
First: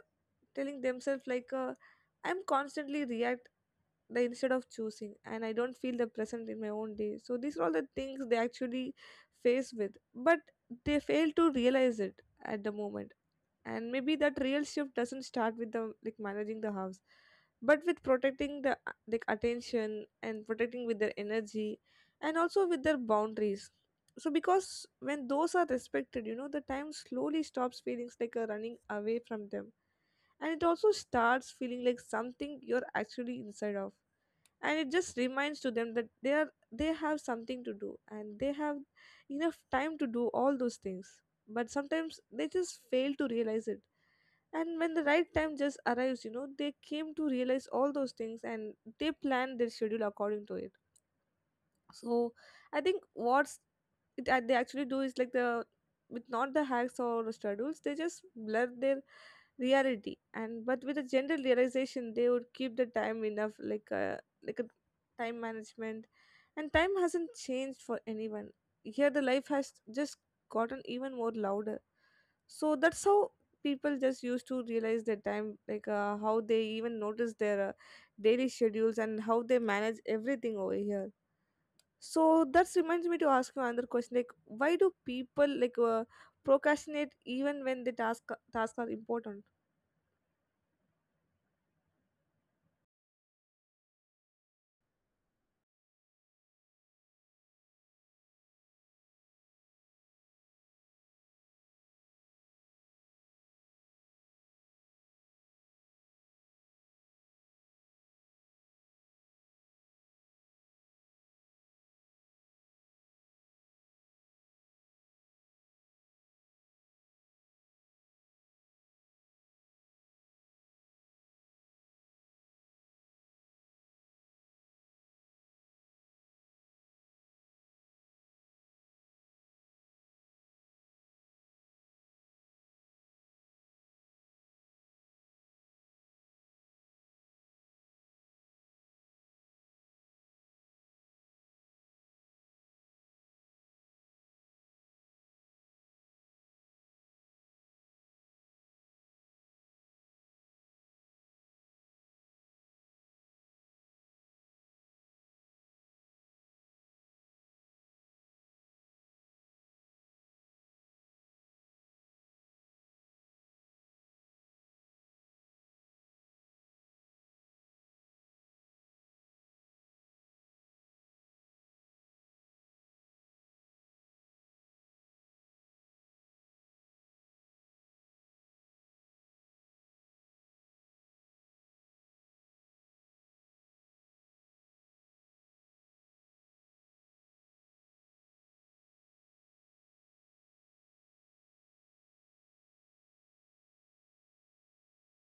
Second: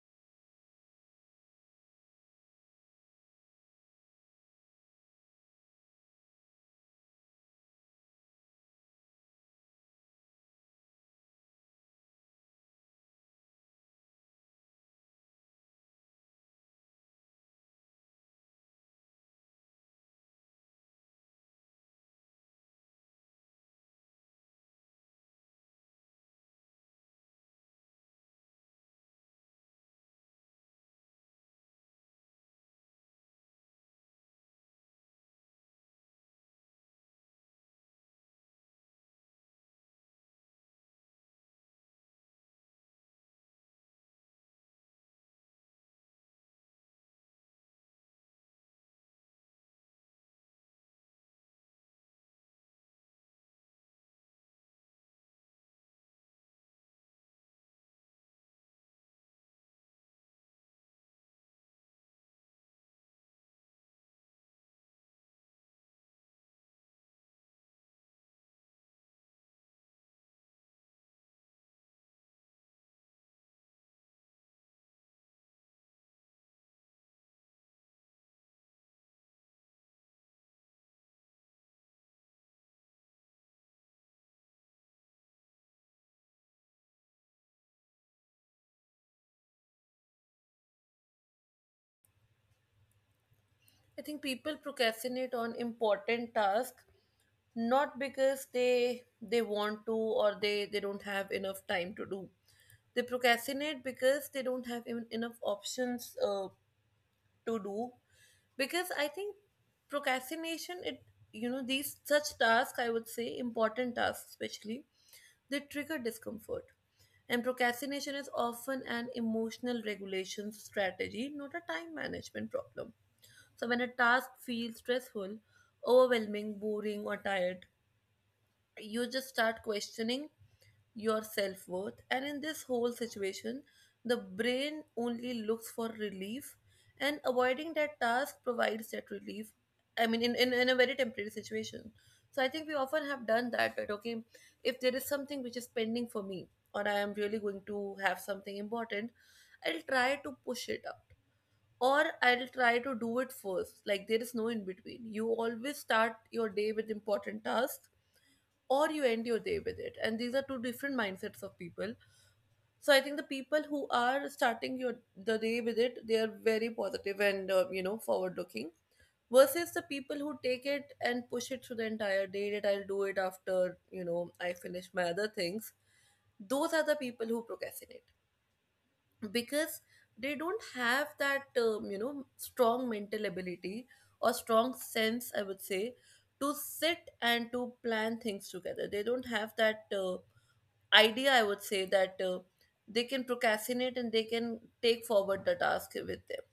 Speaker 2: telling themselves like I'm constantly react the instead of choosing, and I don't feel the present in my own day. So these are all the things they actually face with, but they fail to realize it at the moment. And maybe that real shift doesn't start with the like managing the house, but with protecting the like attention, and protecting with their energy, and also with their boundaries. So because when those are respected, you know the time slowly stops feelings like a running away from them, and it also starts feeling like something you're actually inside of. And it just reminds to them that they have something to do, and they have enough time to do all those things, but sometimes they just fail to realize it. And when the right time just arrives, you know they came to realize all those things, and they plan their schedule according to it. So I think what's it, they actually do is like the with not the hacks or schedules, they just blur their reality, and but with a general realization they would keep the time enough, like a time management. And time hasn't changed for anyone. Here the life has just gotten even More louder, so that's how people just used to realize their time, like how they even notice their daily schedules and how they manage everything over here. So that reminds me to ask you another question, like why do people procrastinate even when the task are important?
Speaker 1: I think people procrastinate on important tasks not because they want to or they don't have enough time to do. They procrastinate because they don't have even enough options to do, because I think procrastination it, you know, these such tasks, I would say important tasks especially, they trigger discomfort. And procrastination is often an emotional regulation strategy, not a time management problem. So when a task feels stressful, overwhelming, boring or tired, you just start questioning your self worth. And in this whole situation, the brain only looks for relief, and avoiding that task provides that relief. I mean, in a very temporary situation. So I think we often have done that, that okay, if there is something which is pending for me, or I am really going to have something important, I'll try to push it up. Or I'll try to do it first. Like there is no in between. You always start your day with important tasks or you end your day with it, and these are two different mindsets of people. So I think the people who are starting your the day with it, they are very positive and, you know, forward looking, versus the people who take it and push it through the entire day, that I'll do it after, you know, I finish my other things. Those are the people who procrastinate because they don't have that, you know, strong mental ability or strong sense, I would say, to sit and to plan things together. They don't have that idea, I would say, that they can procrastinate and they can take forward the task with them.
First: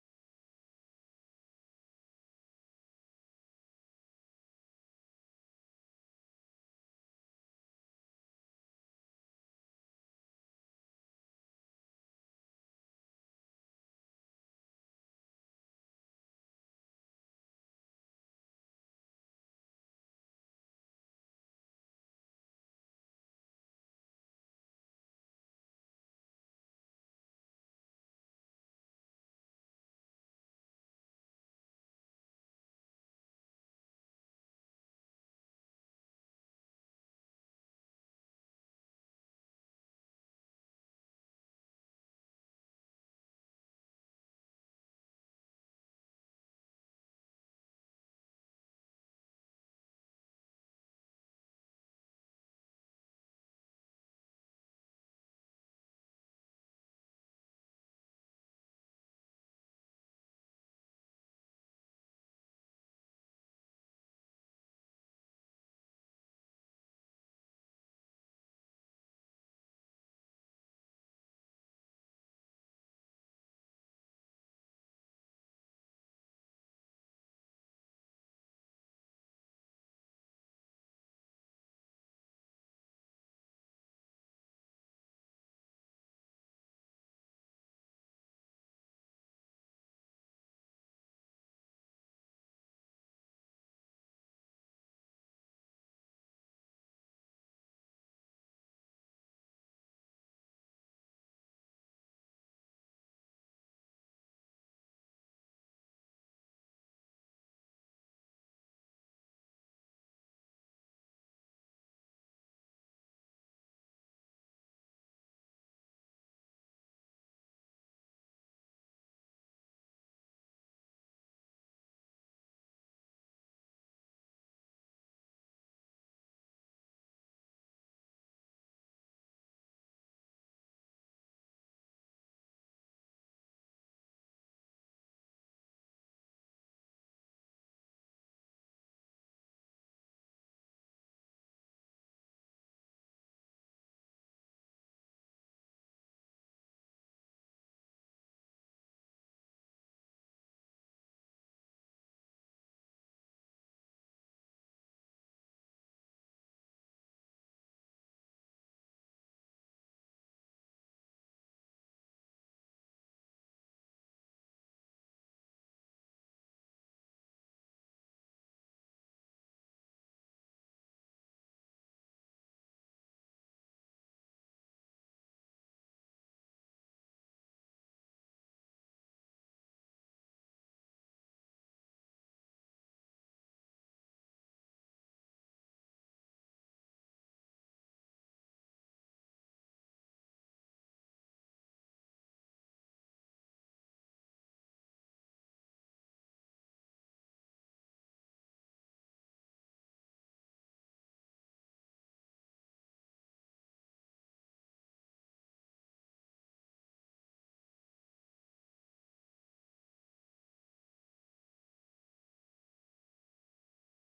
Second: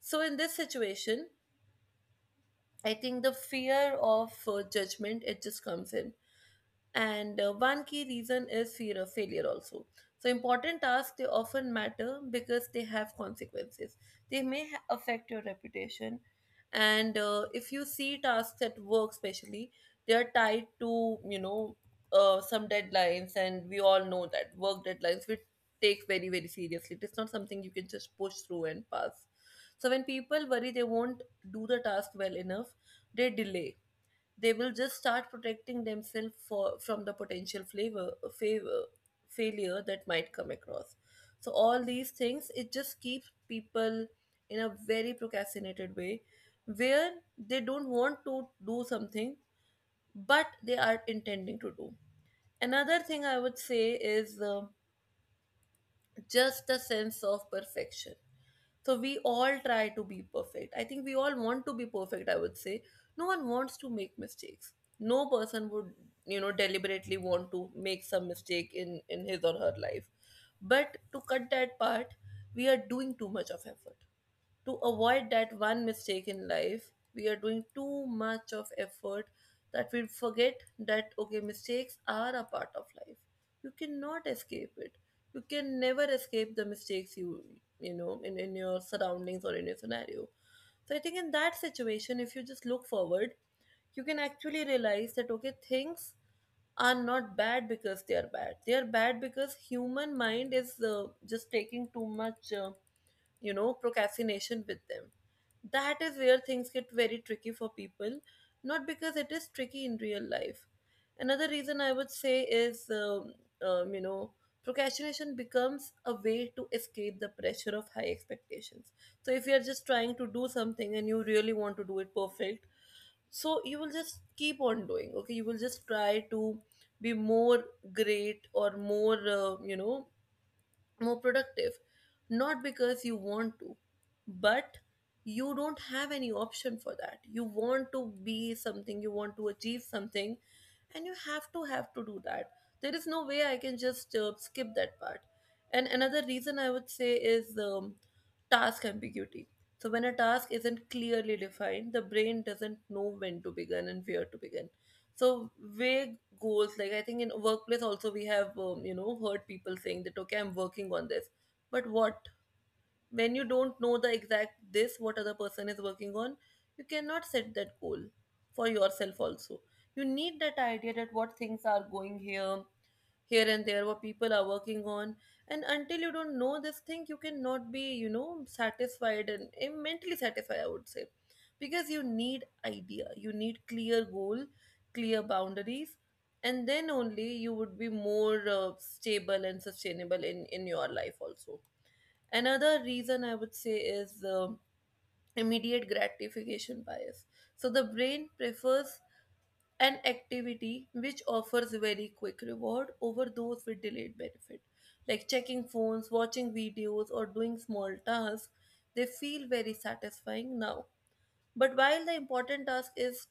Speaker 1: So in this situation, I think the fear of judgment, it just comes in. And one key reason is fear of failure also. So important tasks, they often matter because they have consequences. They may affect your reputation. And if you see tasks at work especially, they are tied to, you know, some deadlines, and we all know that work deadlines we take very very seriously. It's not something you can just push through and pass. So when people worry they won't do the task well enough, they delay. They will just start protecting themselves for from the potential flavor favor failure that might come across. So all these things, it just keeps people in a very procrastinated way where they don't want to do something but they are intending to do. Another thing I would say is, just a sense of perfection. So we all try to be perfect. I think we all want to be perfect, I would say. No one wants to make mistakes. No person would, you know, deliberately want to make some mistake in his or her life. But to cut that part, we are doing too much of effort to avoid that one mistake in life, we are doing too much of effort, that we forget that okay mistakes are a part of life. You cannot escape it. You can never escape the mistakes you, you know, in your surroundings or in your scenario. So I think in that situation, if you just look forward, you can actually realize that okay things are not bad because they are bad, they are bad because human mind is, just taking too much, you know, procrastination with them. That is where things get very tricky for people, not because it is tricky in real life. Another reason I would say is, you know, procrastination becomes a way to escape the pressure of high expectations. So if you're just trying to do something and you really want to do it perfect, so you will just keep on doing, okay? You will just try to be more great or more, more productive, not because you want to, but you don't have any option. For that, you want to be something, you want to achieve something, and you have to do that. There is no way I can just skip that part. And another reason I would say is task ambiguity. So when a task isn't clearly defined, the brain doesn't know when to begin and where to begin. So vague goals, like I think in workplace also, we have heard people saying that, okay, I'm working on this, but what, when you don't know the exact this, what other person is working on, you cannot set that goal for yourself also. You need that idea that what things are going here, here and there, what people are working on. And until you don't know this thing, you cannot be, satisfied and mentally satisfied, I would say. Because you need idea, you need clear goal, clear boundaries, and then only you would be more stable and sustainable in your life also. Another reason I would say is immediate gratification bias. So the brain prefers an activity which offers very quick reward over those with delayed benefit. Like checking phones, watching videos, or doing small tasks, they feel very satisfying now. But while the important task is,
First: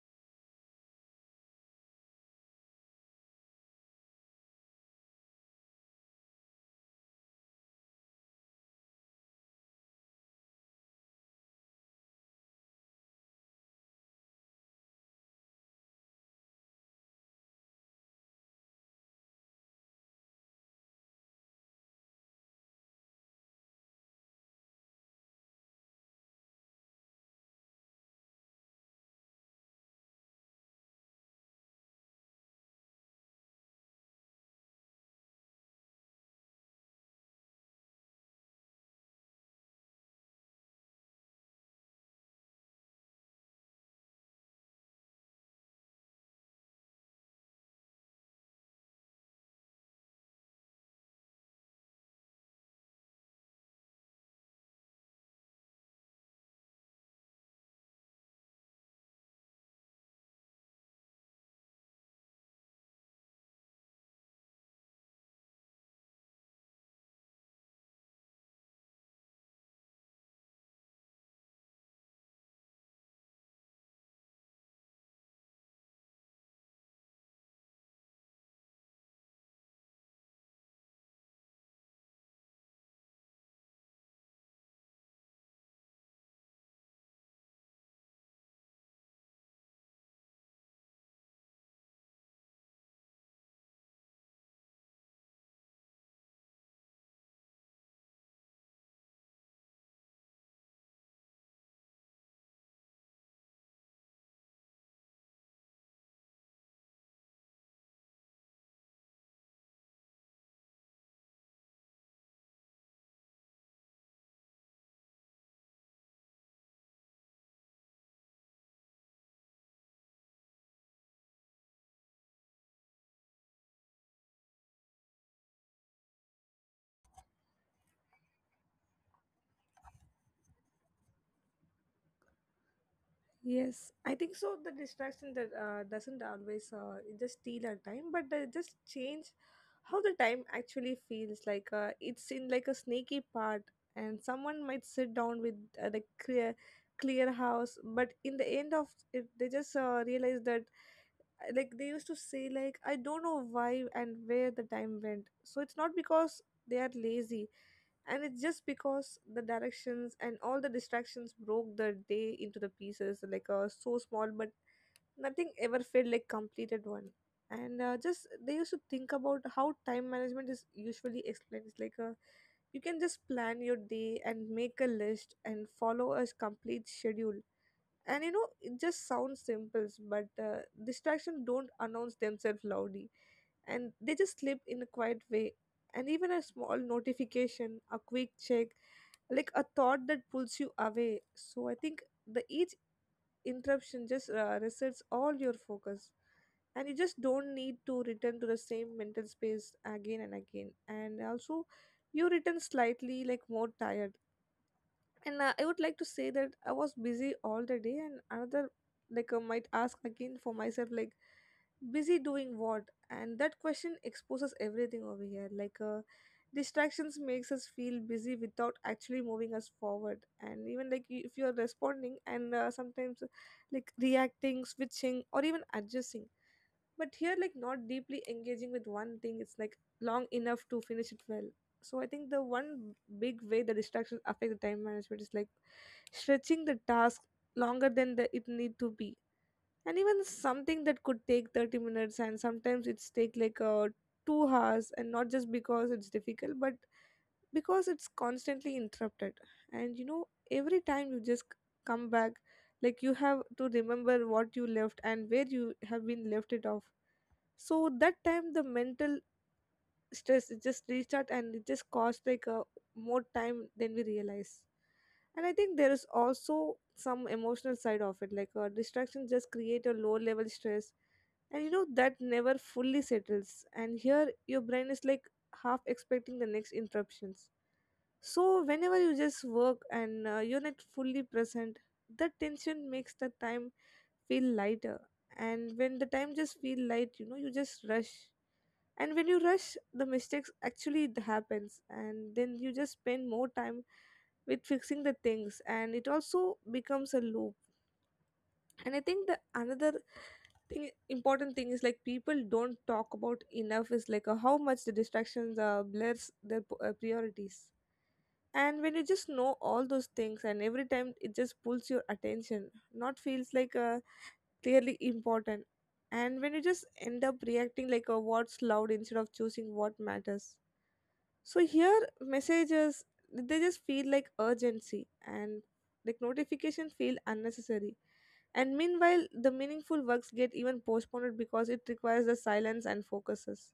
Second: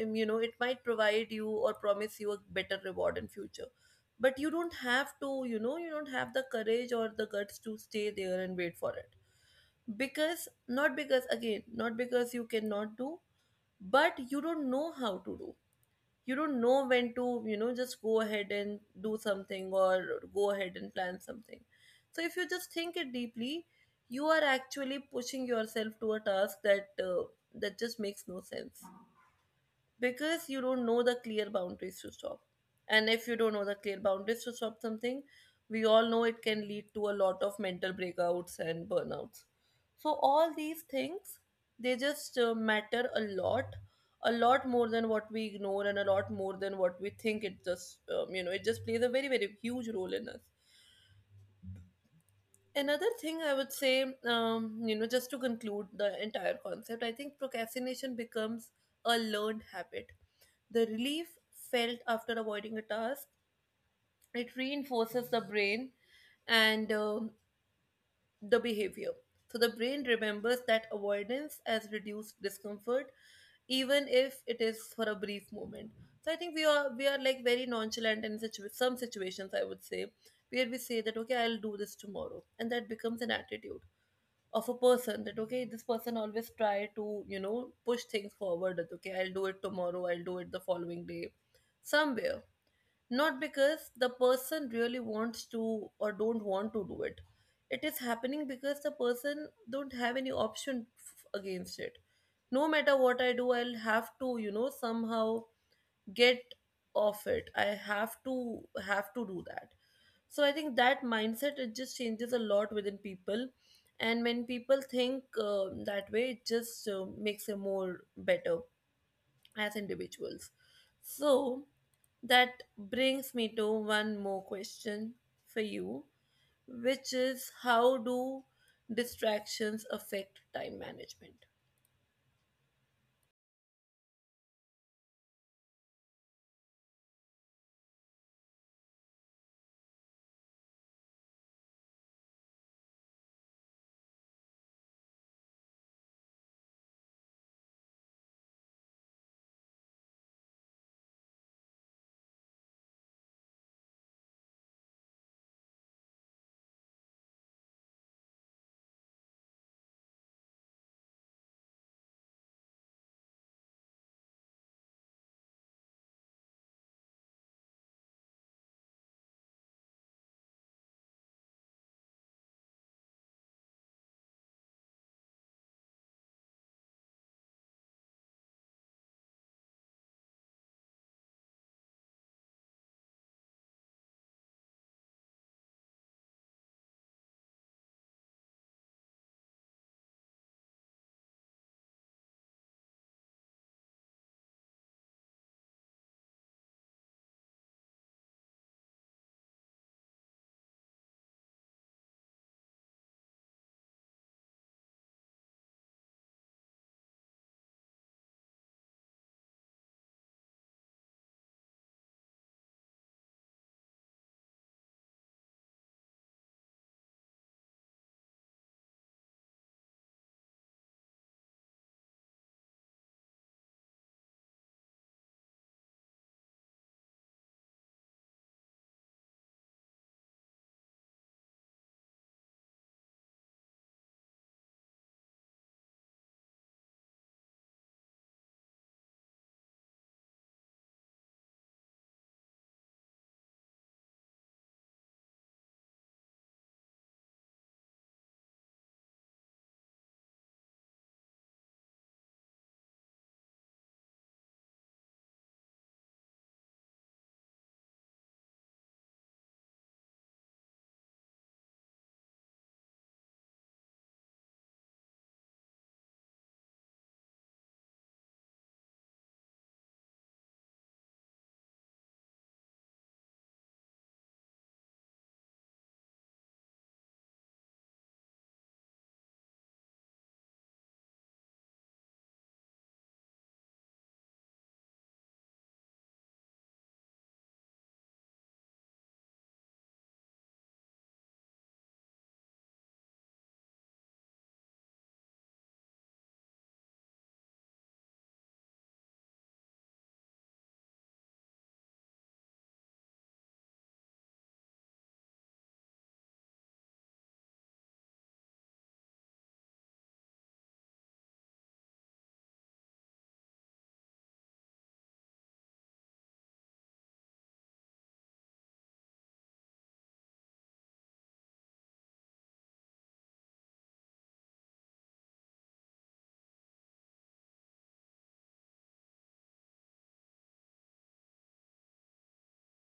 Speaker 1: it might provide you or promise you a better reward in future. But you don't have to, you don't have the courage or the guts to stay there and wait for it, because not because, again, not because you cannot do, but you don't know how to do. You don't know when to, just go ahead and do something, or go ahead and plan something. So if you just think it deeply, you are actually pushing yourself to a task that that just makes no sense, because you don't know the clear boundaries to stop. And if you don't know the clear boundaries to stop something, we all know it can lead to a lot of mental breakouts and burnouts. So, all these things, they just matter a lot more than what we ignore, and a lot more than what we think. It just, it just plays a very, very huge role in us. Another thing I would say, just to conclude the entire concept, I think procrastination becomes a learned habit. The relief felt after avoiding a task, it reinforces the brain and the behavior. So the brain remembers that avoidance as reduced discomfort, even if it is for a brief moment. So I think we are like very nonchalant in some situations, I would say, where we say that, okay, I'll do this tomorrow, and that becomes an attitude of a person, that okay, this person always try to, push things forward, that okay, I'll do it tomorrow, I'll do it the following day, somewhere. Not because the person really wants to or don't want to do it, it is happening because the person don't have any option against it. No matter what I do, I'll have to, somehow get off it. I have to have to do that. So I think that mindset, it just changes a lot within people. And when people think that way, it just makes them more better as individuals. So that brings me to one more question for you, which is, how do distractions affect time management?
Speaker 2: Yes, I think so. The distraction that doesn't always, it just steal our time, but they just change how the time actually feels. Like it's in like a snaky part, and someone might sit down with the clear house, but in the end of it, they just realize that, like they used to say, like I don't know why and where the time went. So it's not because they are lazy, and it's just because the directions and all the distractions broke the day into the pieces, like so small, but nothing ever felt like completed one. And just they used to think about how time management is usually explained. It's like you can just plan your day and make a list and follow a complete schedule, and you know it just sounds simple, but distractions don't announce themselves loudly, and they just slip in a quiet way, and even a small notification, a quick check, like a thought that pulls you away. So I think the each interruption just resets all your focus, and you just don't need to return to the same mental space again and again. And also you return slightly like more tired. And I would like to say that I was busy all the day, and another, like I might ask again for myself, like busy doing what? And that question exposes everything over here, like distractions makes us feel busy without actually moving us forward. And even like, if you're responding and sometimes, like reacting, switching or even adjusting, but here like not deeply engaging with one thing, it's like long enough to finish it well. So I think the one big way the distractions affect the time management is like stretching the task longer than the, it need to be. And even something that could take 30 minutes and sometimes it's take like 2 hours, and not just because it's difficult but because it's constantly interrupted. And you know, every time you just come back, like you have to remember what you left and where you have been left it off. So that time the mental stress it just restart, and it just cost like a more time than we realize. And I think there is also some emotional side of it, like distractions just create a low level stress, and you know that never fully settles, and here your brain is like half expecting the next interruptions. So whenever you just work and you're not fully present, that tension makes the time feel lighter. And when the time just feel light, you know you just rush, and when you rush the mistakes actually it happens, and then you just spend more time with fixing the things, and it also becomes a loop. And I think the another thing important thing is like people don't talk about enough is like how much the distractions blurs their priorities. And when you just know all those things, and every time it just pulls your attention, not feels like clearly important. And when you just end up reacting like a what's loud instead of choosing what matters. So here messages, they just feel like urgency, and like notification feel unnecessary. And meanwhile the meaningful works get even postponed because it requires the silence and focuses,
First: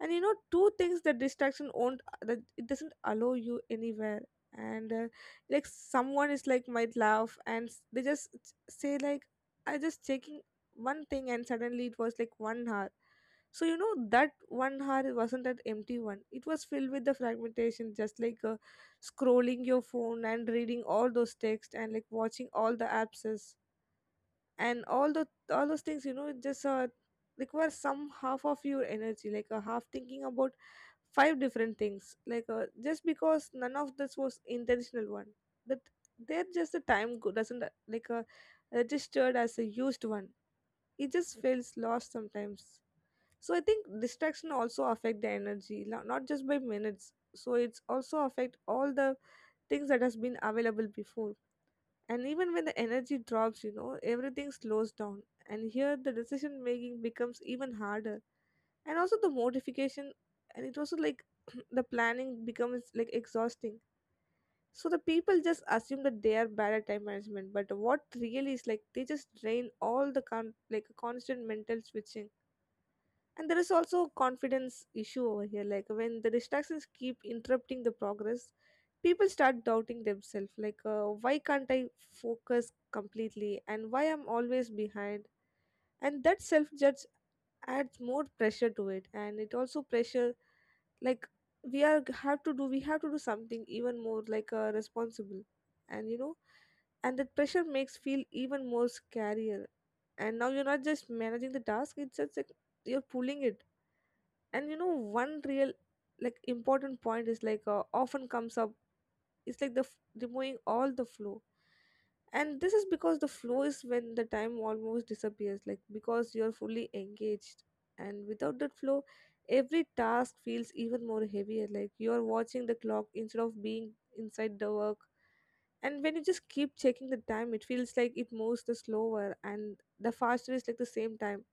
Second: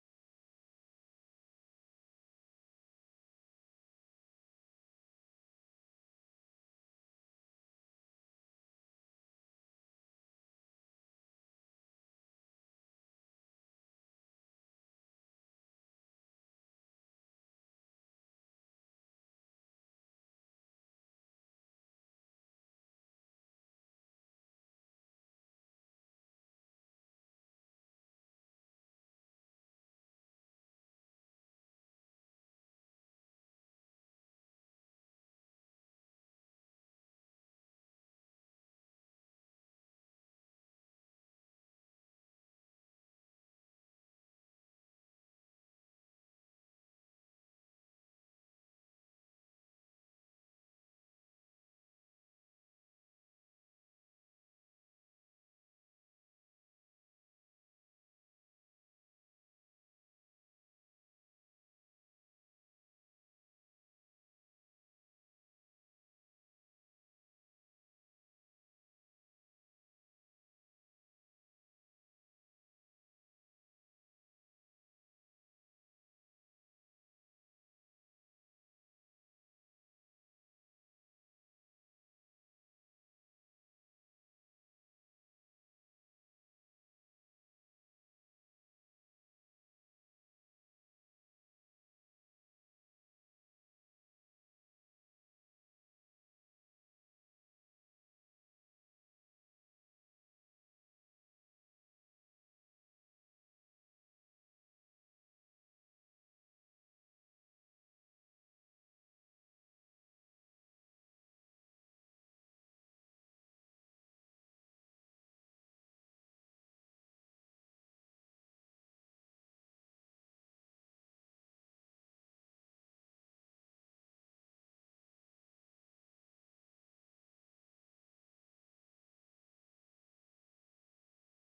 Speaker 2: and you know, two things that distraction won't, that it doesn't allow you anywhere. And like someone is like might laugh and they just say like I just checking one thing and suddenly it was like 1 hour. So you know that 1 hour wasn't an empty one, it was filled with the fragmentation just like scrolling your phone and reading all those texts and like watching all the apps and all those things, you know it just requires some half of your energy, like a half thinking about five different things, like just because none of this was intentional one, that they're just the time doesn't registered as a used one, it just feels lost sometimes. So I think distraction also affect the energy not just by minutes, so it's also affect all the things that has been available before. And even when the energy drops, you know everything slows down, and here the decision making becomes even harder, and also the modification. And it also like [clears throat] the planning becomes like exhausting. So the people just assume that they are bad at time management, but what really is like they just drain all the like constant mental switching. And there is also confidence issue over here, like when the distractions keep interrupting the progress, people start doubting themselves like why can't I focus completely and why I'm always behind? And that self judge adds more pressure to it, and it also pressure, like we are have to do, we have to do something even more like responsible. And you know, and that pressure makes feel even more scarier, and now you're not just managing the task, it's just like you're pulling it. And you know, one real like important point is like often comes up, it's like the removing all the flow. And this is because the flow is when the time almost disappears like because you're fully engaged. And without that flow, every task feels even more heavier, like you're watching the clock instead of being inside the work. And when you just keep checking the time, it feels like it moves the slower and the faster is like the same time.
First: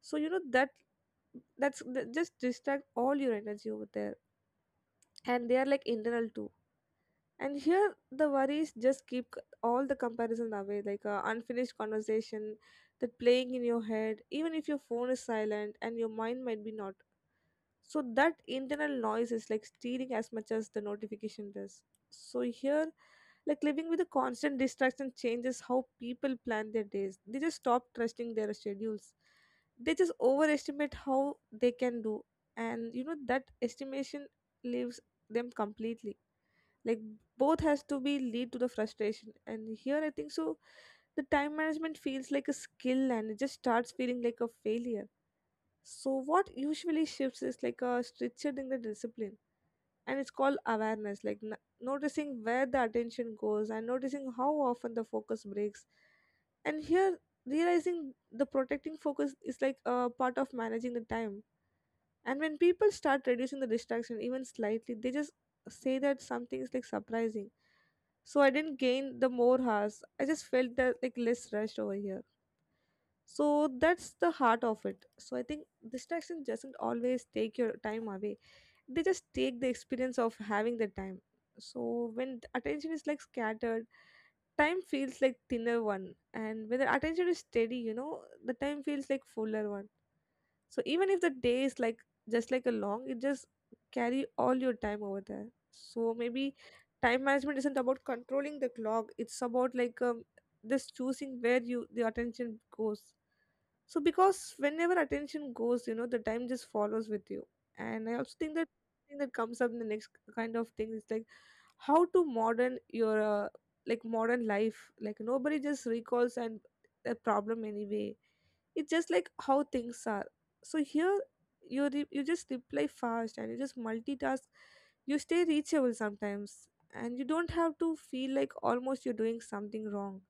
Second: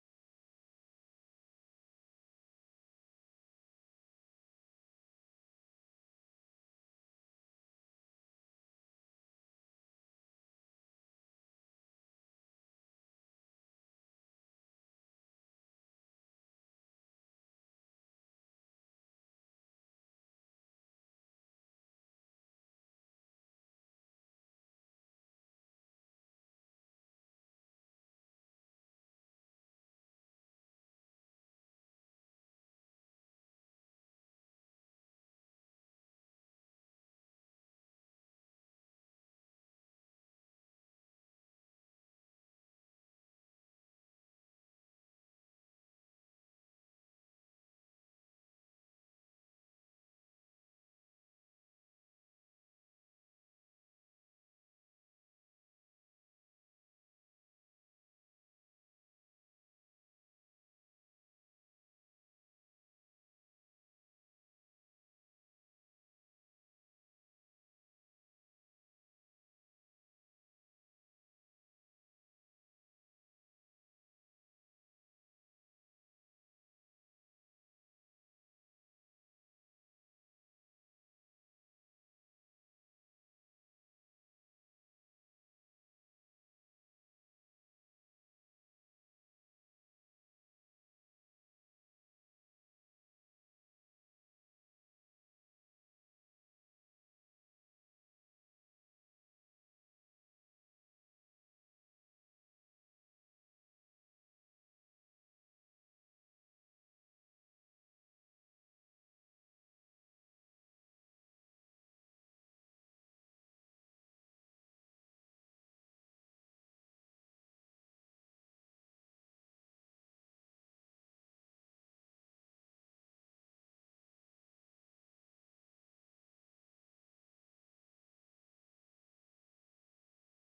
Speaker 2: So you know that, that's that just distract all your energy over there. And they are like internal too. And here the worries just keep all the comparison away, like a unfinished conversation that playing in your head, even if your phone is silent and your mind might be not. So that internal noise is like stealing as much as the notification does. So here, like living with a constant distraction changes how people plan their days. They just stop trusting their schedules, they just overestimate how they can do. And you know that estimation leaves them completely, like both has to be lead to the frustration. And here I think so the time management feels like a skill, and it just starts feeling like a failure. So what usually shifts is like a structure in the discipline, and it's called awareness, like noticing where the attention goes and noticing how often the focus breaks. And here, realizing the protecting focus is like a part of managing the time. And when people start reducing the distraction even slightly, they just say that something is like surprising. So I didn't gain the more hours, I just felt that like less rushed over here. So that's the heart of it. So I think distraction doesn't always take your time away, they just take the experience of having the time. So when the attention is like scattered, time feels like thinner one, and when the attention is steady, you know the time feels like fuller one. So even if the day is like just like a long, it just carry all your time over there. So maybe time management isn't about controlling the clock. It's about like just choosing where you the attention goes. So because whenever attention goes, you know, the time just follows with you. And I also think that thing that comes up in the next kind of thing is like how to modern your like modern life. Like nobody just recalls and a problem anyway. It's just like how things are so here you just reply fast and you just multitask, you stay reachable sometimes, and you don't have to feel like almost you're doing something wrong.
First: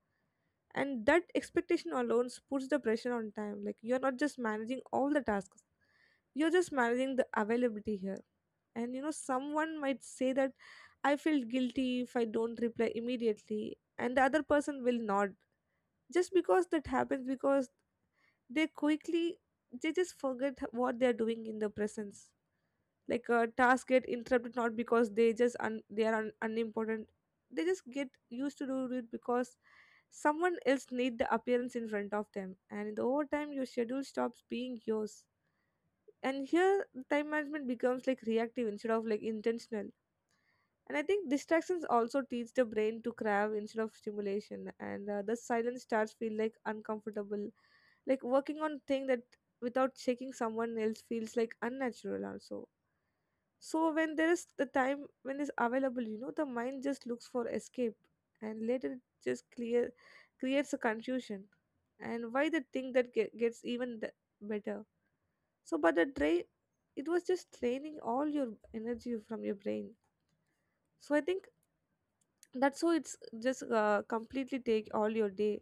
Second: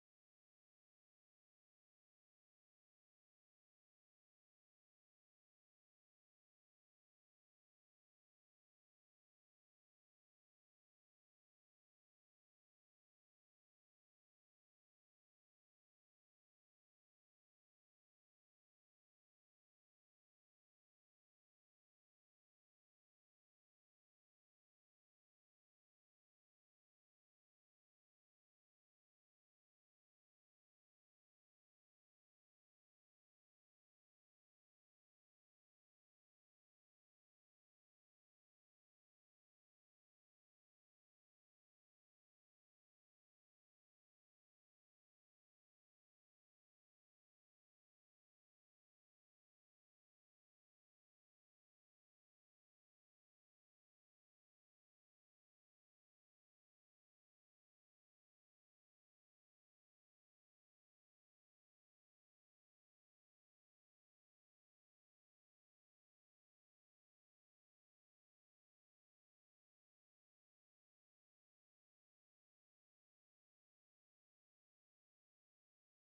Speaker 2: And that expectation alone puts the pressure on time. Like you're not just managing all the tasks, you're just managing the availability here. And you know someone might say that I feel guilty if I don't reply immediately and the other person will not. Just because that happens because they quickly, they just forget what they're doing in the presence. Like a task get interrupted not because they just they are unimportant. They just get used to do it because someone else need the appearance in front of them, and in the overtime your schedule stops being yours. And here time management becomes like reactive instead of like intentional. And I think distractions also teach the brain to crave instead of stimulation, and the silence starts feel like uncomfortable. Like working on thing that without checking someone else feels like unnatural also. So when there is the time when is available, you know, the mind just looks for escape, and later it just clear creates a confusion, and why the thing that gets even better. So, but the drain, it was just draining all your energy from your brain. So I think that's so it's just completely take all your day.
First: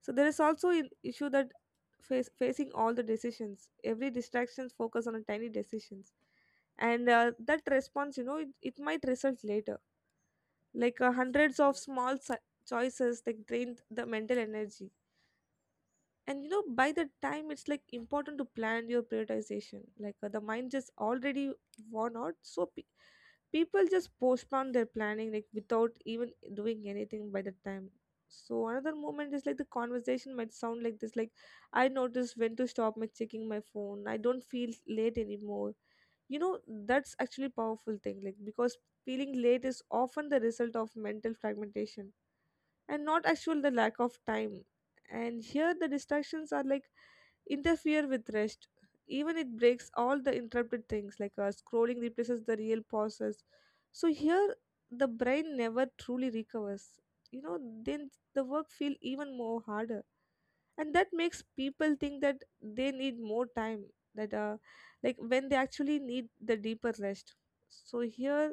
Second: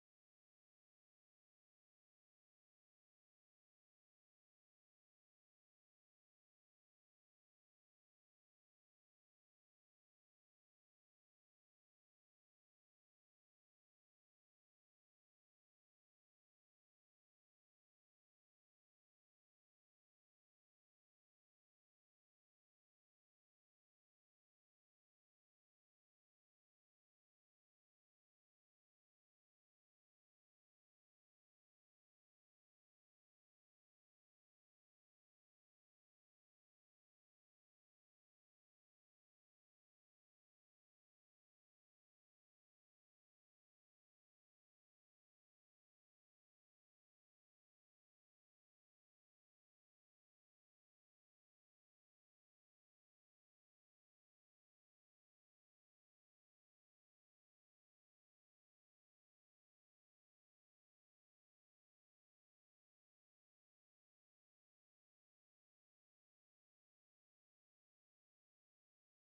Speaker 2: So there is also an issue that facing all the decisions, every distractions focus on a tiny decisions. And that response, you know, it might result later like hundreds of small choices that drain the mental energy. And you know by the time it's like important to plan your prioritization, like the mind just already worn out, so people just postpone their planning like without even doing anything by the time. So another moment is like the conversation might sound like this, like I noticed when to stop my checking my phone I don't feel late anymore, you know. That's actually powerful thing, like because feeling late is often the result of mental fragmentation and not actual the lack of time. And here the distractions are like interfere with rest, even it breaks all the interrupted things, like scrolling replaces the real pauses. So here the brain never truly recovers, you know, then the work feel even more harder, and that makes people think that they need more time, that uh, like when they actually need the deeper rest. So here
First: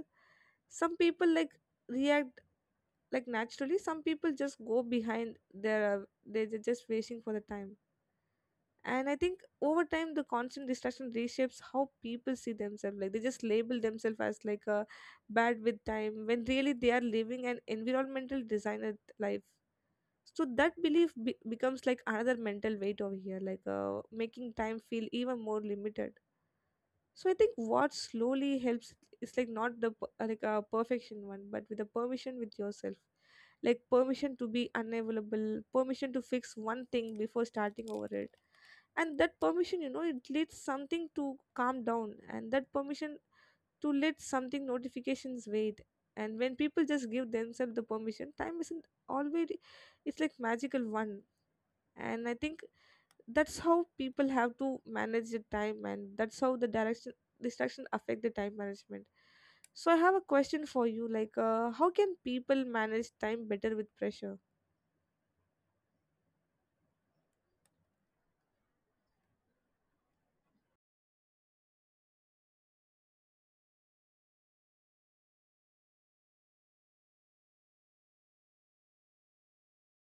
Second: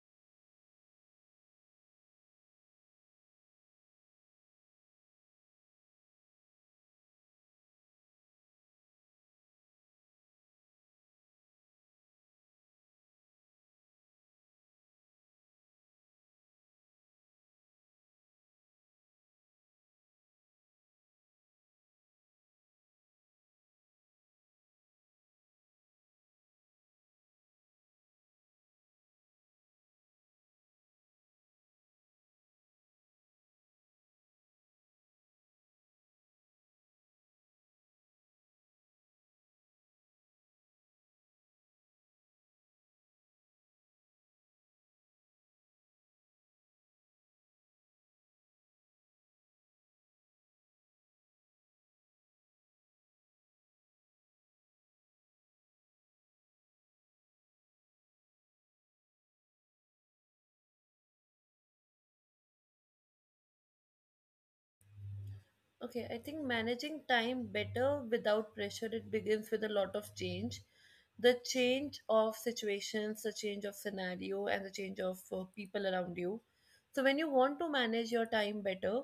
Speaker 2: some people like react like naturally, some people just go behind their they're just waiting for the time. And I think over time the constant distraction reshapes how people see themselves, like they just label themselves as like a bad with time when really they are living an environmental designer life. So that belief becomes like another mental weight over here, like making time feel even more limited. So I think what slowly helps is like not the like a perfection one, but with the permission with yourself. Like permission to be unavailable, permission to fix one thing before starting over it. And that permission, you know, it leads something to calm down, and that permission to let something notifications wait. And when people just give themselves the permission time isn't always, it's like magical one. And I think that's how people have to manage the time, and that's how the direction distraction affect the time management. So I have a question for you, like how can people manage time better with pressure?
Speaker 1: Okay, I think managing time better without pressure, it begins with a lot of change. The change of situations, the change of scenario, and the change of people around you. So, when you want to manage your time better,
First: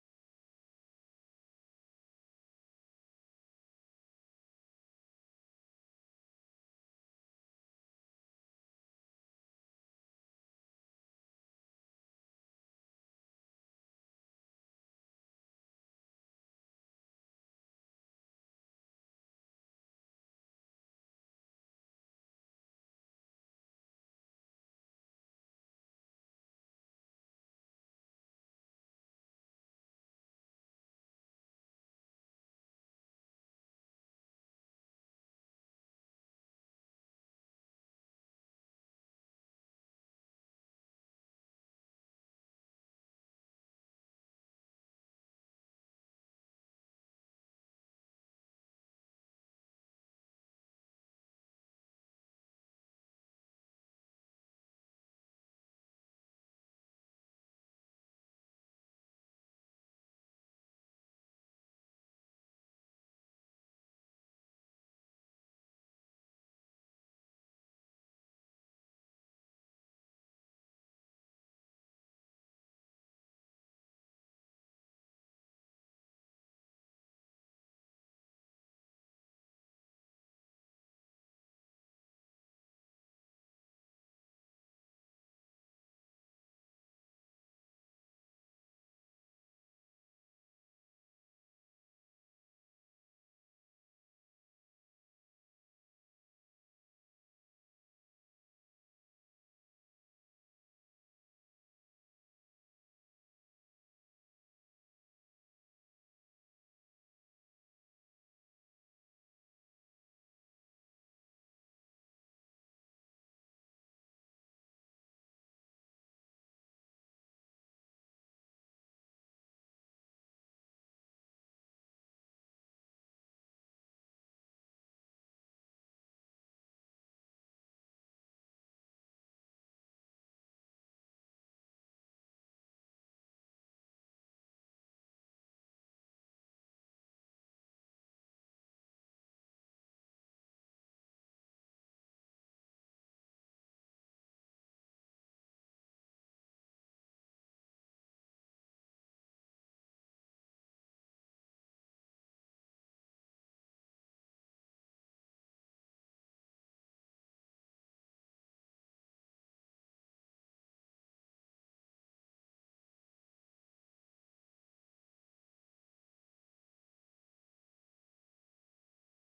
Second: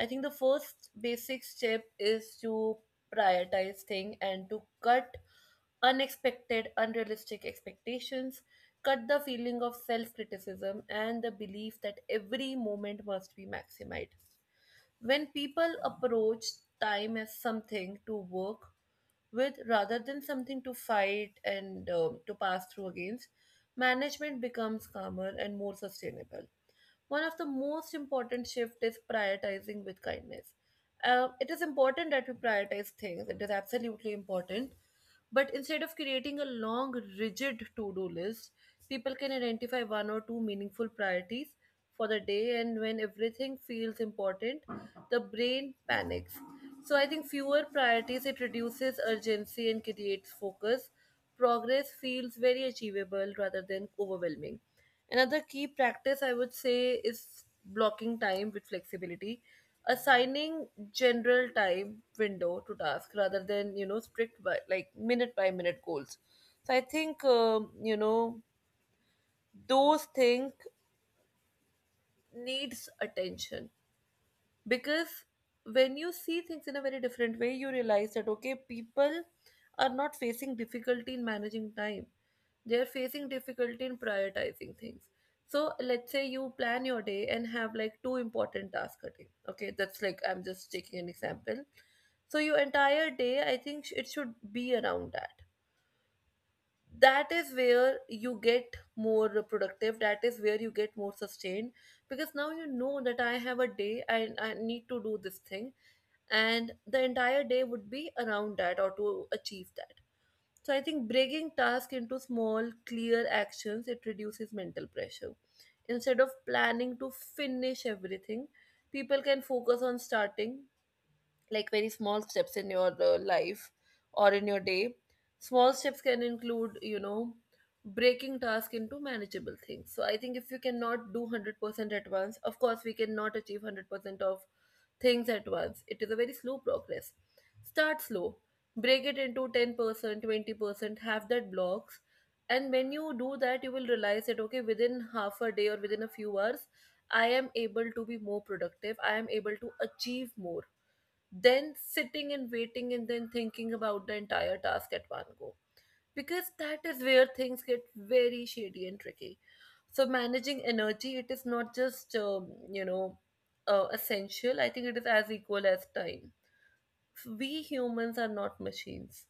Speaker 1: I think the first basic step is to prioritize thing and to cut unexpected, unrealistic expectations, cut the feeling of self criticism and the belief that every moment must be maximized. When people approach time as something to work with rather than something to fight and to pass through against, management becomes calmer and more sustainable. One of the most important shifts is prioritizing with kindness. It is important that we prioritize things. It is absolutely important. But instead of creating a long, rigid to do list, people can identify one or two meaningful priorities for the day, and when everything feels important, the brain panics. So, I think fewer priorities, it reduces urgency and creates focus. Progress feels very achievable rather than overwhelming. Another key practice I would say is blocking time with flexibility, assigning general time window to task rather than, strict by, like, minute by minute goals. So I think, those things needs attention, because when you see things in a very different way, you realize that, okay, people are not facing difficulty in managing time, they are facing difficulty in prioritizing things. So let's say you plan your day and have like two important tasks a day, okay, that's like I'm just taking an example. So your entire day, I think, it should be around that. That is where you get more productive, that is where you get more sustained, because now you know that I have a day and I need to do this thing, and the entire day would be around that or to achieve that. So I think breaking tasks into small, clear actions, it reduces mental pressure. Instead of planning to finish everything, people can focus on starting, like very small steps in your life or in your day. Small steps can include, breaking task into manageable things. So I think if you cannot do 100% at once, of course we cannot achieve 100% of things at once, it is a very slow progress. Start slow, break it into 10%, 20%, have that blocks. And when you do that, you will realize that, okay, within half a day or within a few hours, I am able to be more productive, I am able to achieve more than sitting and waiting and then thinking about the entire task at one go. Because that is where things get very shady and tricky. So managing energy, it is not just, essential. I think it is as equal as time. We humans are not machines,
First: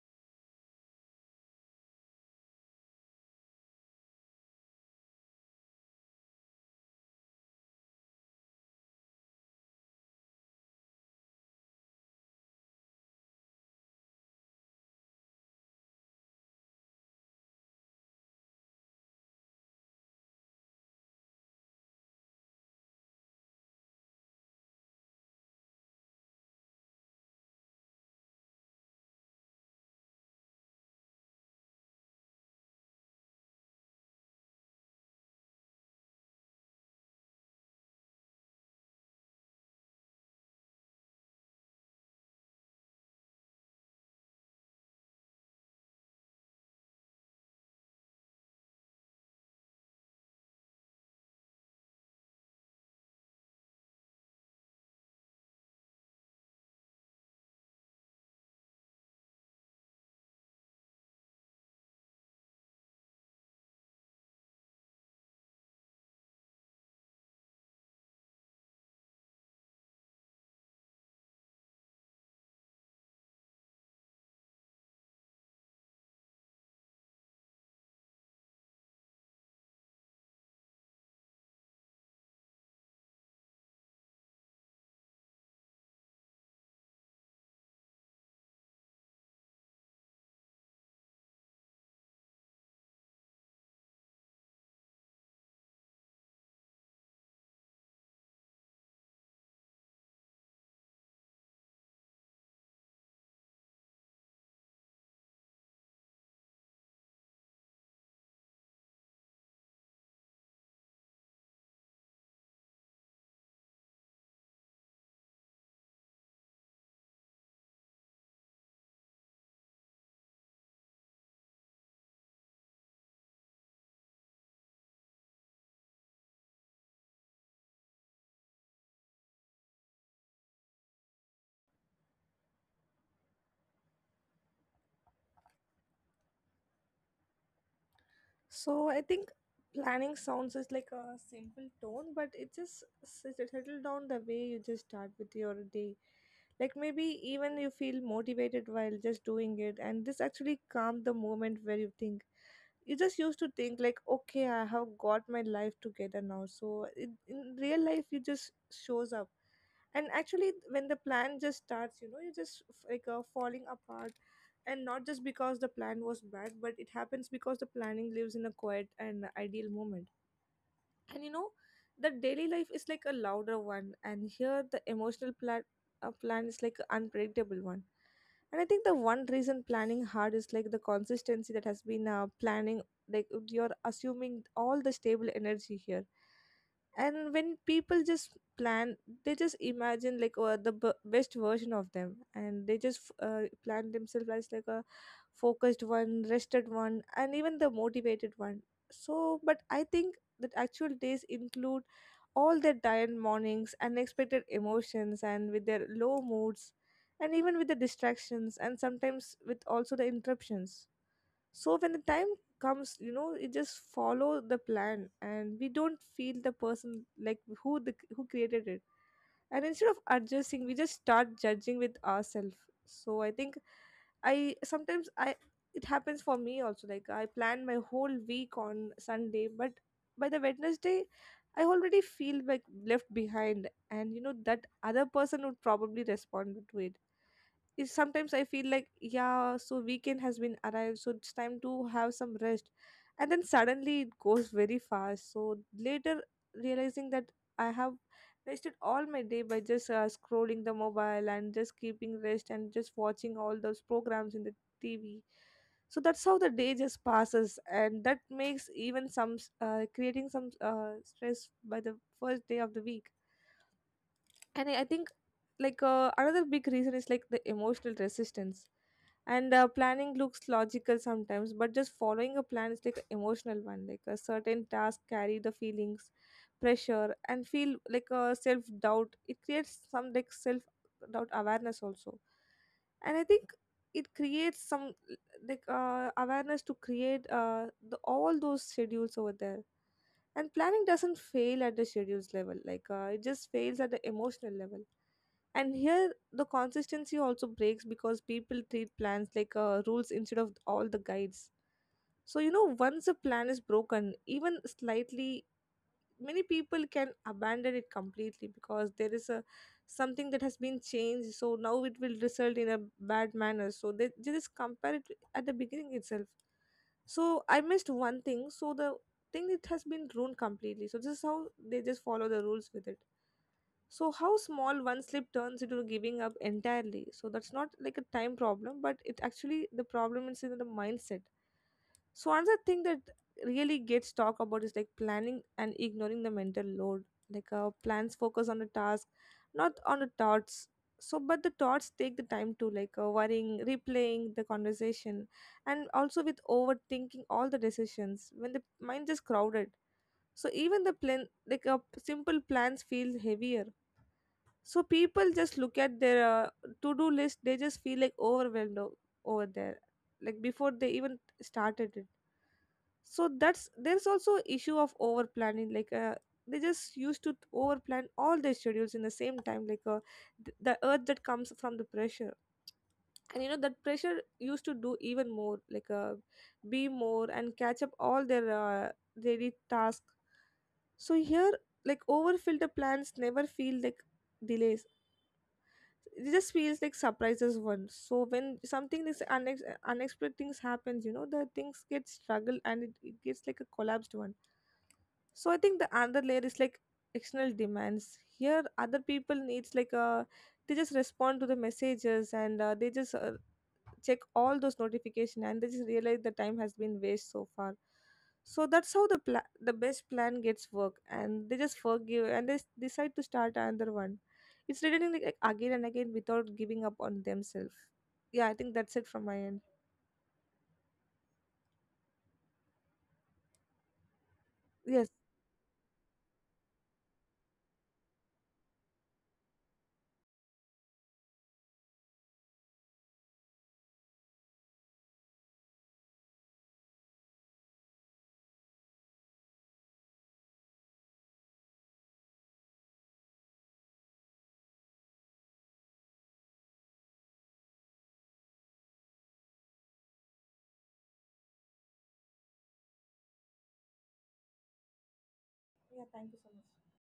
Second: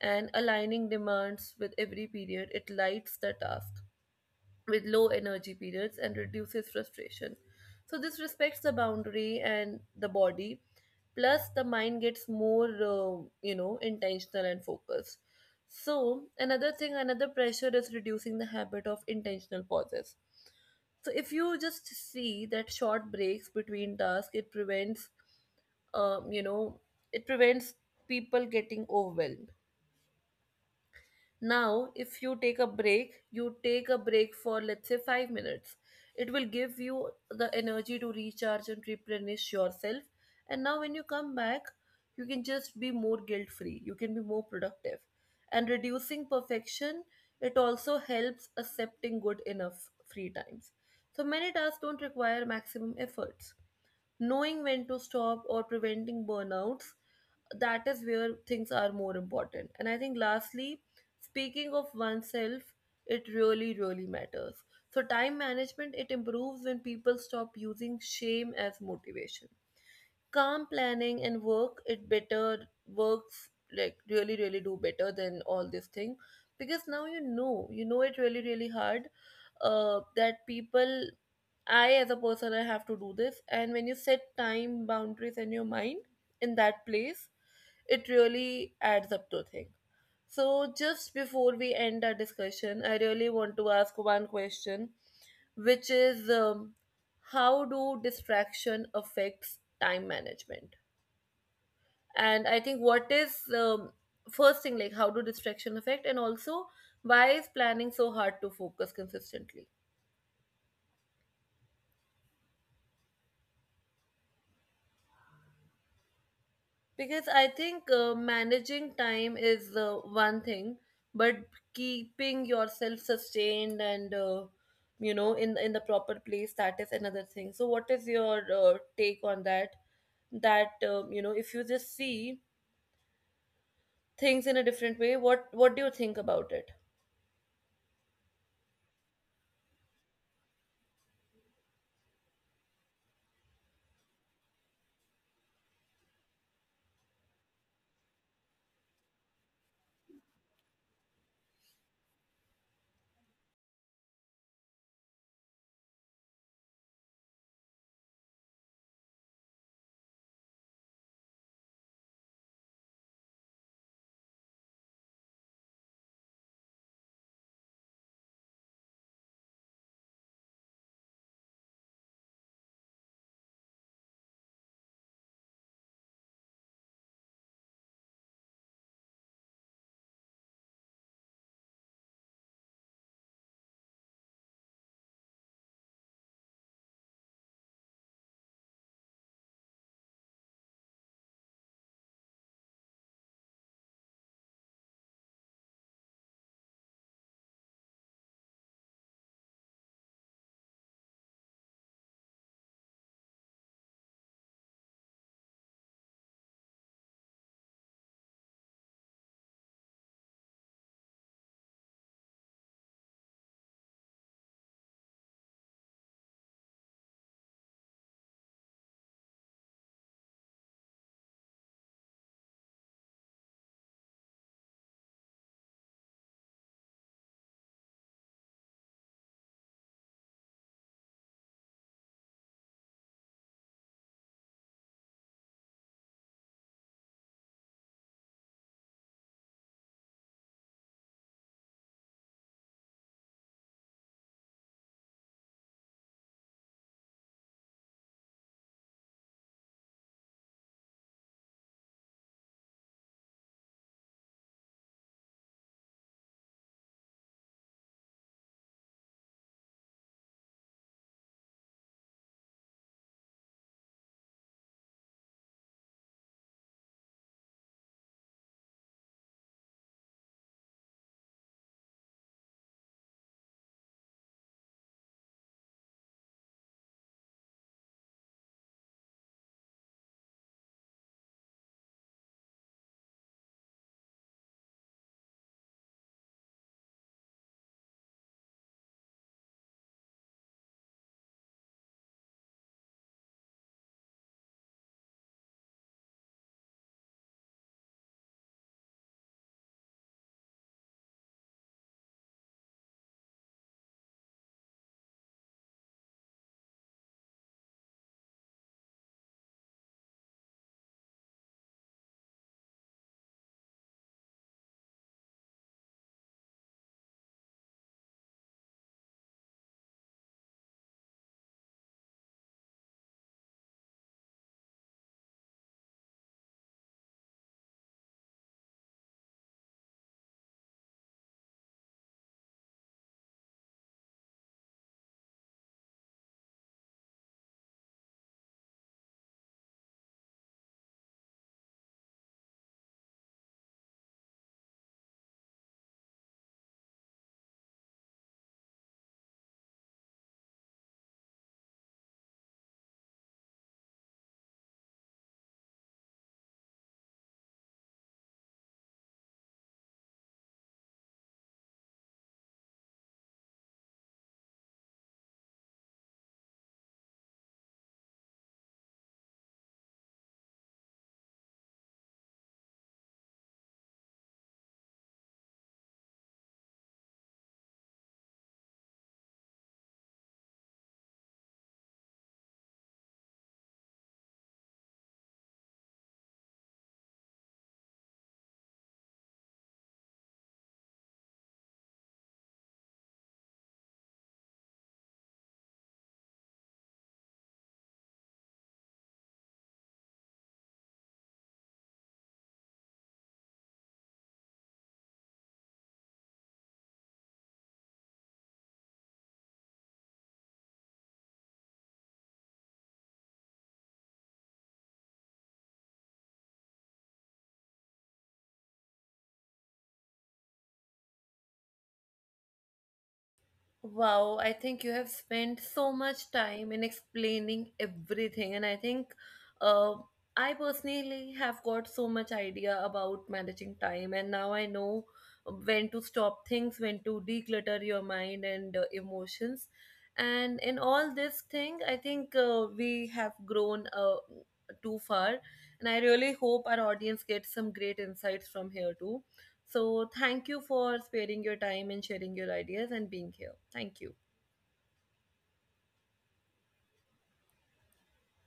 Speaker 1: and aligning demands with every period, it lights the task with low energy periods and reduces frustration. So, this respects the boundary and the body, plus, the mind gets more, intentional and focused. So, another thing, another pressure is reducing the habit of intentional pauses. So, if you just see that short breaks between tasks, it prevents, um, you know, it prevents people getting overwhelmed. Now, if you take a break, you take a break for, let's say, 5 minutes. It will give you the energy to recharge and replenish yourself. And now, when you come back, you can just be more guilt free, you can be more productive. And reducing perfection, it also helps accepting good enough free times. So, many tasks don't require maximum efforts, knowing when to stop or preventing burnouts, that is where things are more important. And I think, lastly, speaking of oneself, it really really matters. So time management, it improves when people stop using shame as motivation. Calm planning and work it better works, like, really really do better than all this thing. Because now you know it really really hard, that people, I as a person, I have to do this. And when you set time boundaries in your mind, in that place, it really adds up to things. So, just before we end our discussion, I really want to ask one question, which is, how do distraction affects time management? And I think, what is, first thing, like, how do distraction affect, and also why is planning so hard to focus consistently? Because I think managing time is one thing, but keeping yourself sustained and, in the proper place, that is another thing. So what is your take on that? That, if you just see things in a different way, what do you think about it?
Speaker 2: So I think planning sounds just like a simple tone, but it just settle down the way you just start with your day. Like maybe even you feel motivated while just doing it, and this actually calm the moment where you think. You just used to think like okay I have got my life together now so it, in real life you just shows up. And actually when the plan just starts, you know, you just falling apart, and not just because the plan was bad, but it happens because the planning lives in a quiet and ideal moment. And you know the daily life is like a louder one, and here the emotional plan is like an unpredictable one. And I think the one reason planning hard is like the consistency that has been planning, like you're assuming all the stable energy here. And when people just plan, they just imagine like the best version of them, and they just plan themselves as like a focused one, rested one, and even the motivated one. So but I think that actual days include all their tired mornings, unexpected emotions, and with their low moods, and even with the distractions, and sometimes with also the interruptions. So when the time comes, you know, it just follow the plan, and we don't feel the person like who created it, and instead of adjusting we just start judging with ourselves. So I think I sometimes I it happens for me also, like I plan my whole week on Sunday, but by the Wednesday I already feel like left behind. And you know that other person would probably respond to it is sometimes I feel like, yeah, so weekend has been arrived, so it's time to have some rest. And then suddenly it goes very fast. So later realizing that I have wasted all my day by just scrolling the mobile and just keeping rest and just watching all those programs in the TV. So that's how the day just passes, and that makes even some creating some stress by the first day of the week. And I think like another big reason is like the emotional resistance. And planning looks logical sometimes, but just following a plan is like an emotional one, like a certain task carry the feelings, pressure, and feel like a self doubt. It creates some like self doubt awareness also. And I think it creates some like awareness to create all those schedules over there. And planning doesn't fail at the schedules level, like it just fails at the emotional level. And here the consistency also breaks because people treat plans like rules instead of all the guides. So you know once a plan is broken even slightly, many people can abandon it completely because there is a something that has been changed, so now it will result in a bad manner. So they just compare it at the beginning itself. So I missed one thing, so the thing it has been ruined completely. So this is how they just follow the rules with it. So how small one slip turns into giving up entirely. So that's not like a time problem, but it actually the problem is in the mindset. So another thing that really gets talked about is like planning and ignoring the mental load. Like plans focus on the task, not on the thoughts. So, but the thoughts take the time to, like worrying, replaying the conversation, and also with overthinking all the decisions when the mind is crowded. So even the plan, like simple plans, feel heavier. So people just look at their to-do list, they just feel like overwhelmed over there, like before they even started it. So that's there's also issue of over planning. Like they just used to over plan all their schedules in the same time, like the urge that comes from the pressure. And you know that pressure used to do even more, like be more and catch up all their daily tasks. So here, like over filter plans never feel like delays, it just feels like surprises one. So when something this unexpected things happens, you know, the things get struggle, and it gets like a collapsed one. So I think the other layer is like external demands here, other people needs like a, they just respond to the messages, and they just check all those notification, and they just realize the time has been waste so far. So that's how the the best plan gets work, and they just forgive, and they decide to start another one. It's returning like again and again without giving up on themselves. Yeah, I think that's it from my end.
Speaker 1: Wow, I think you have spent so much
Speaker 2: Yes.
Speaker 1: time in explaining everything, and I think uh, I personally have got so much idea about managing time, and now I know when to stop things, when to declutter your mind and emotions. And in all this thing, I think we have grown too far, and I really hope our audience gets some great insights from here too. So, thank you for sparing your time and sharing your ideas and being here. Thank you.
Speaker 2: Yeah, thank you so much.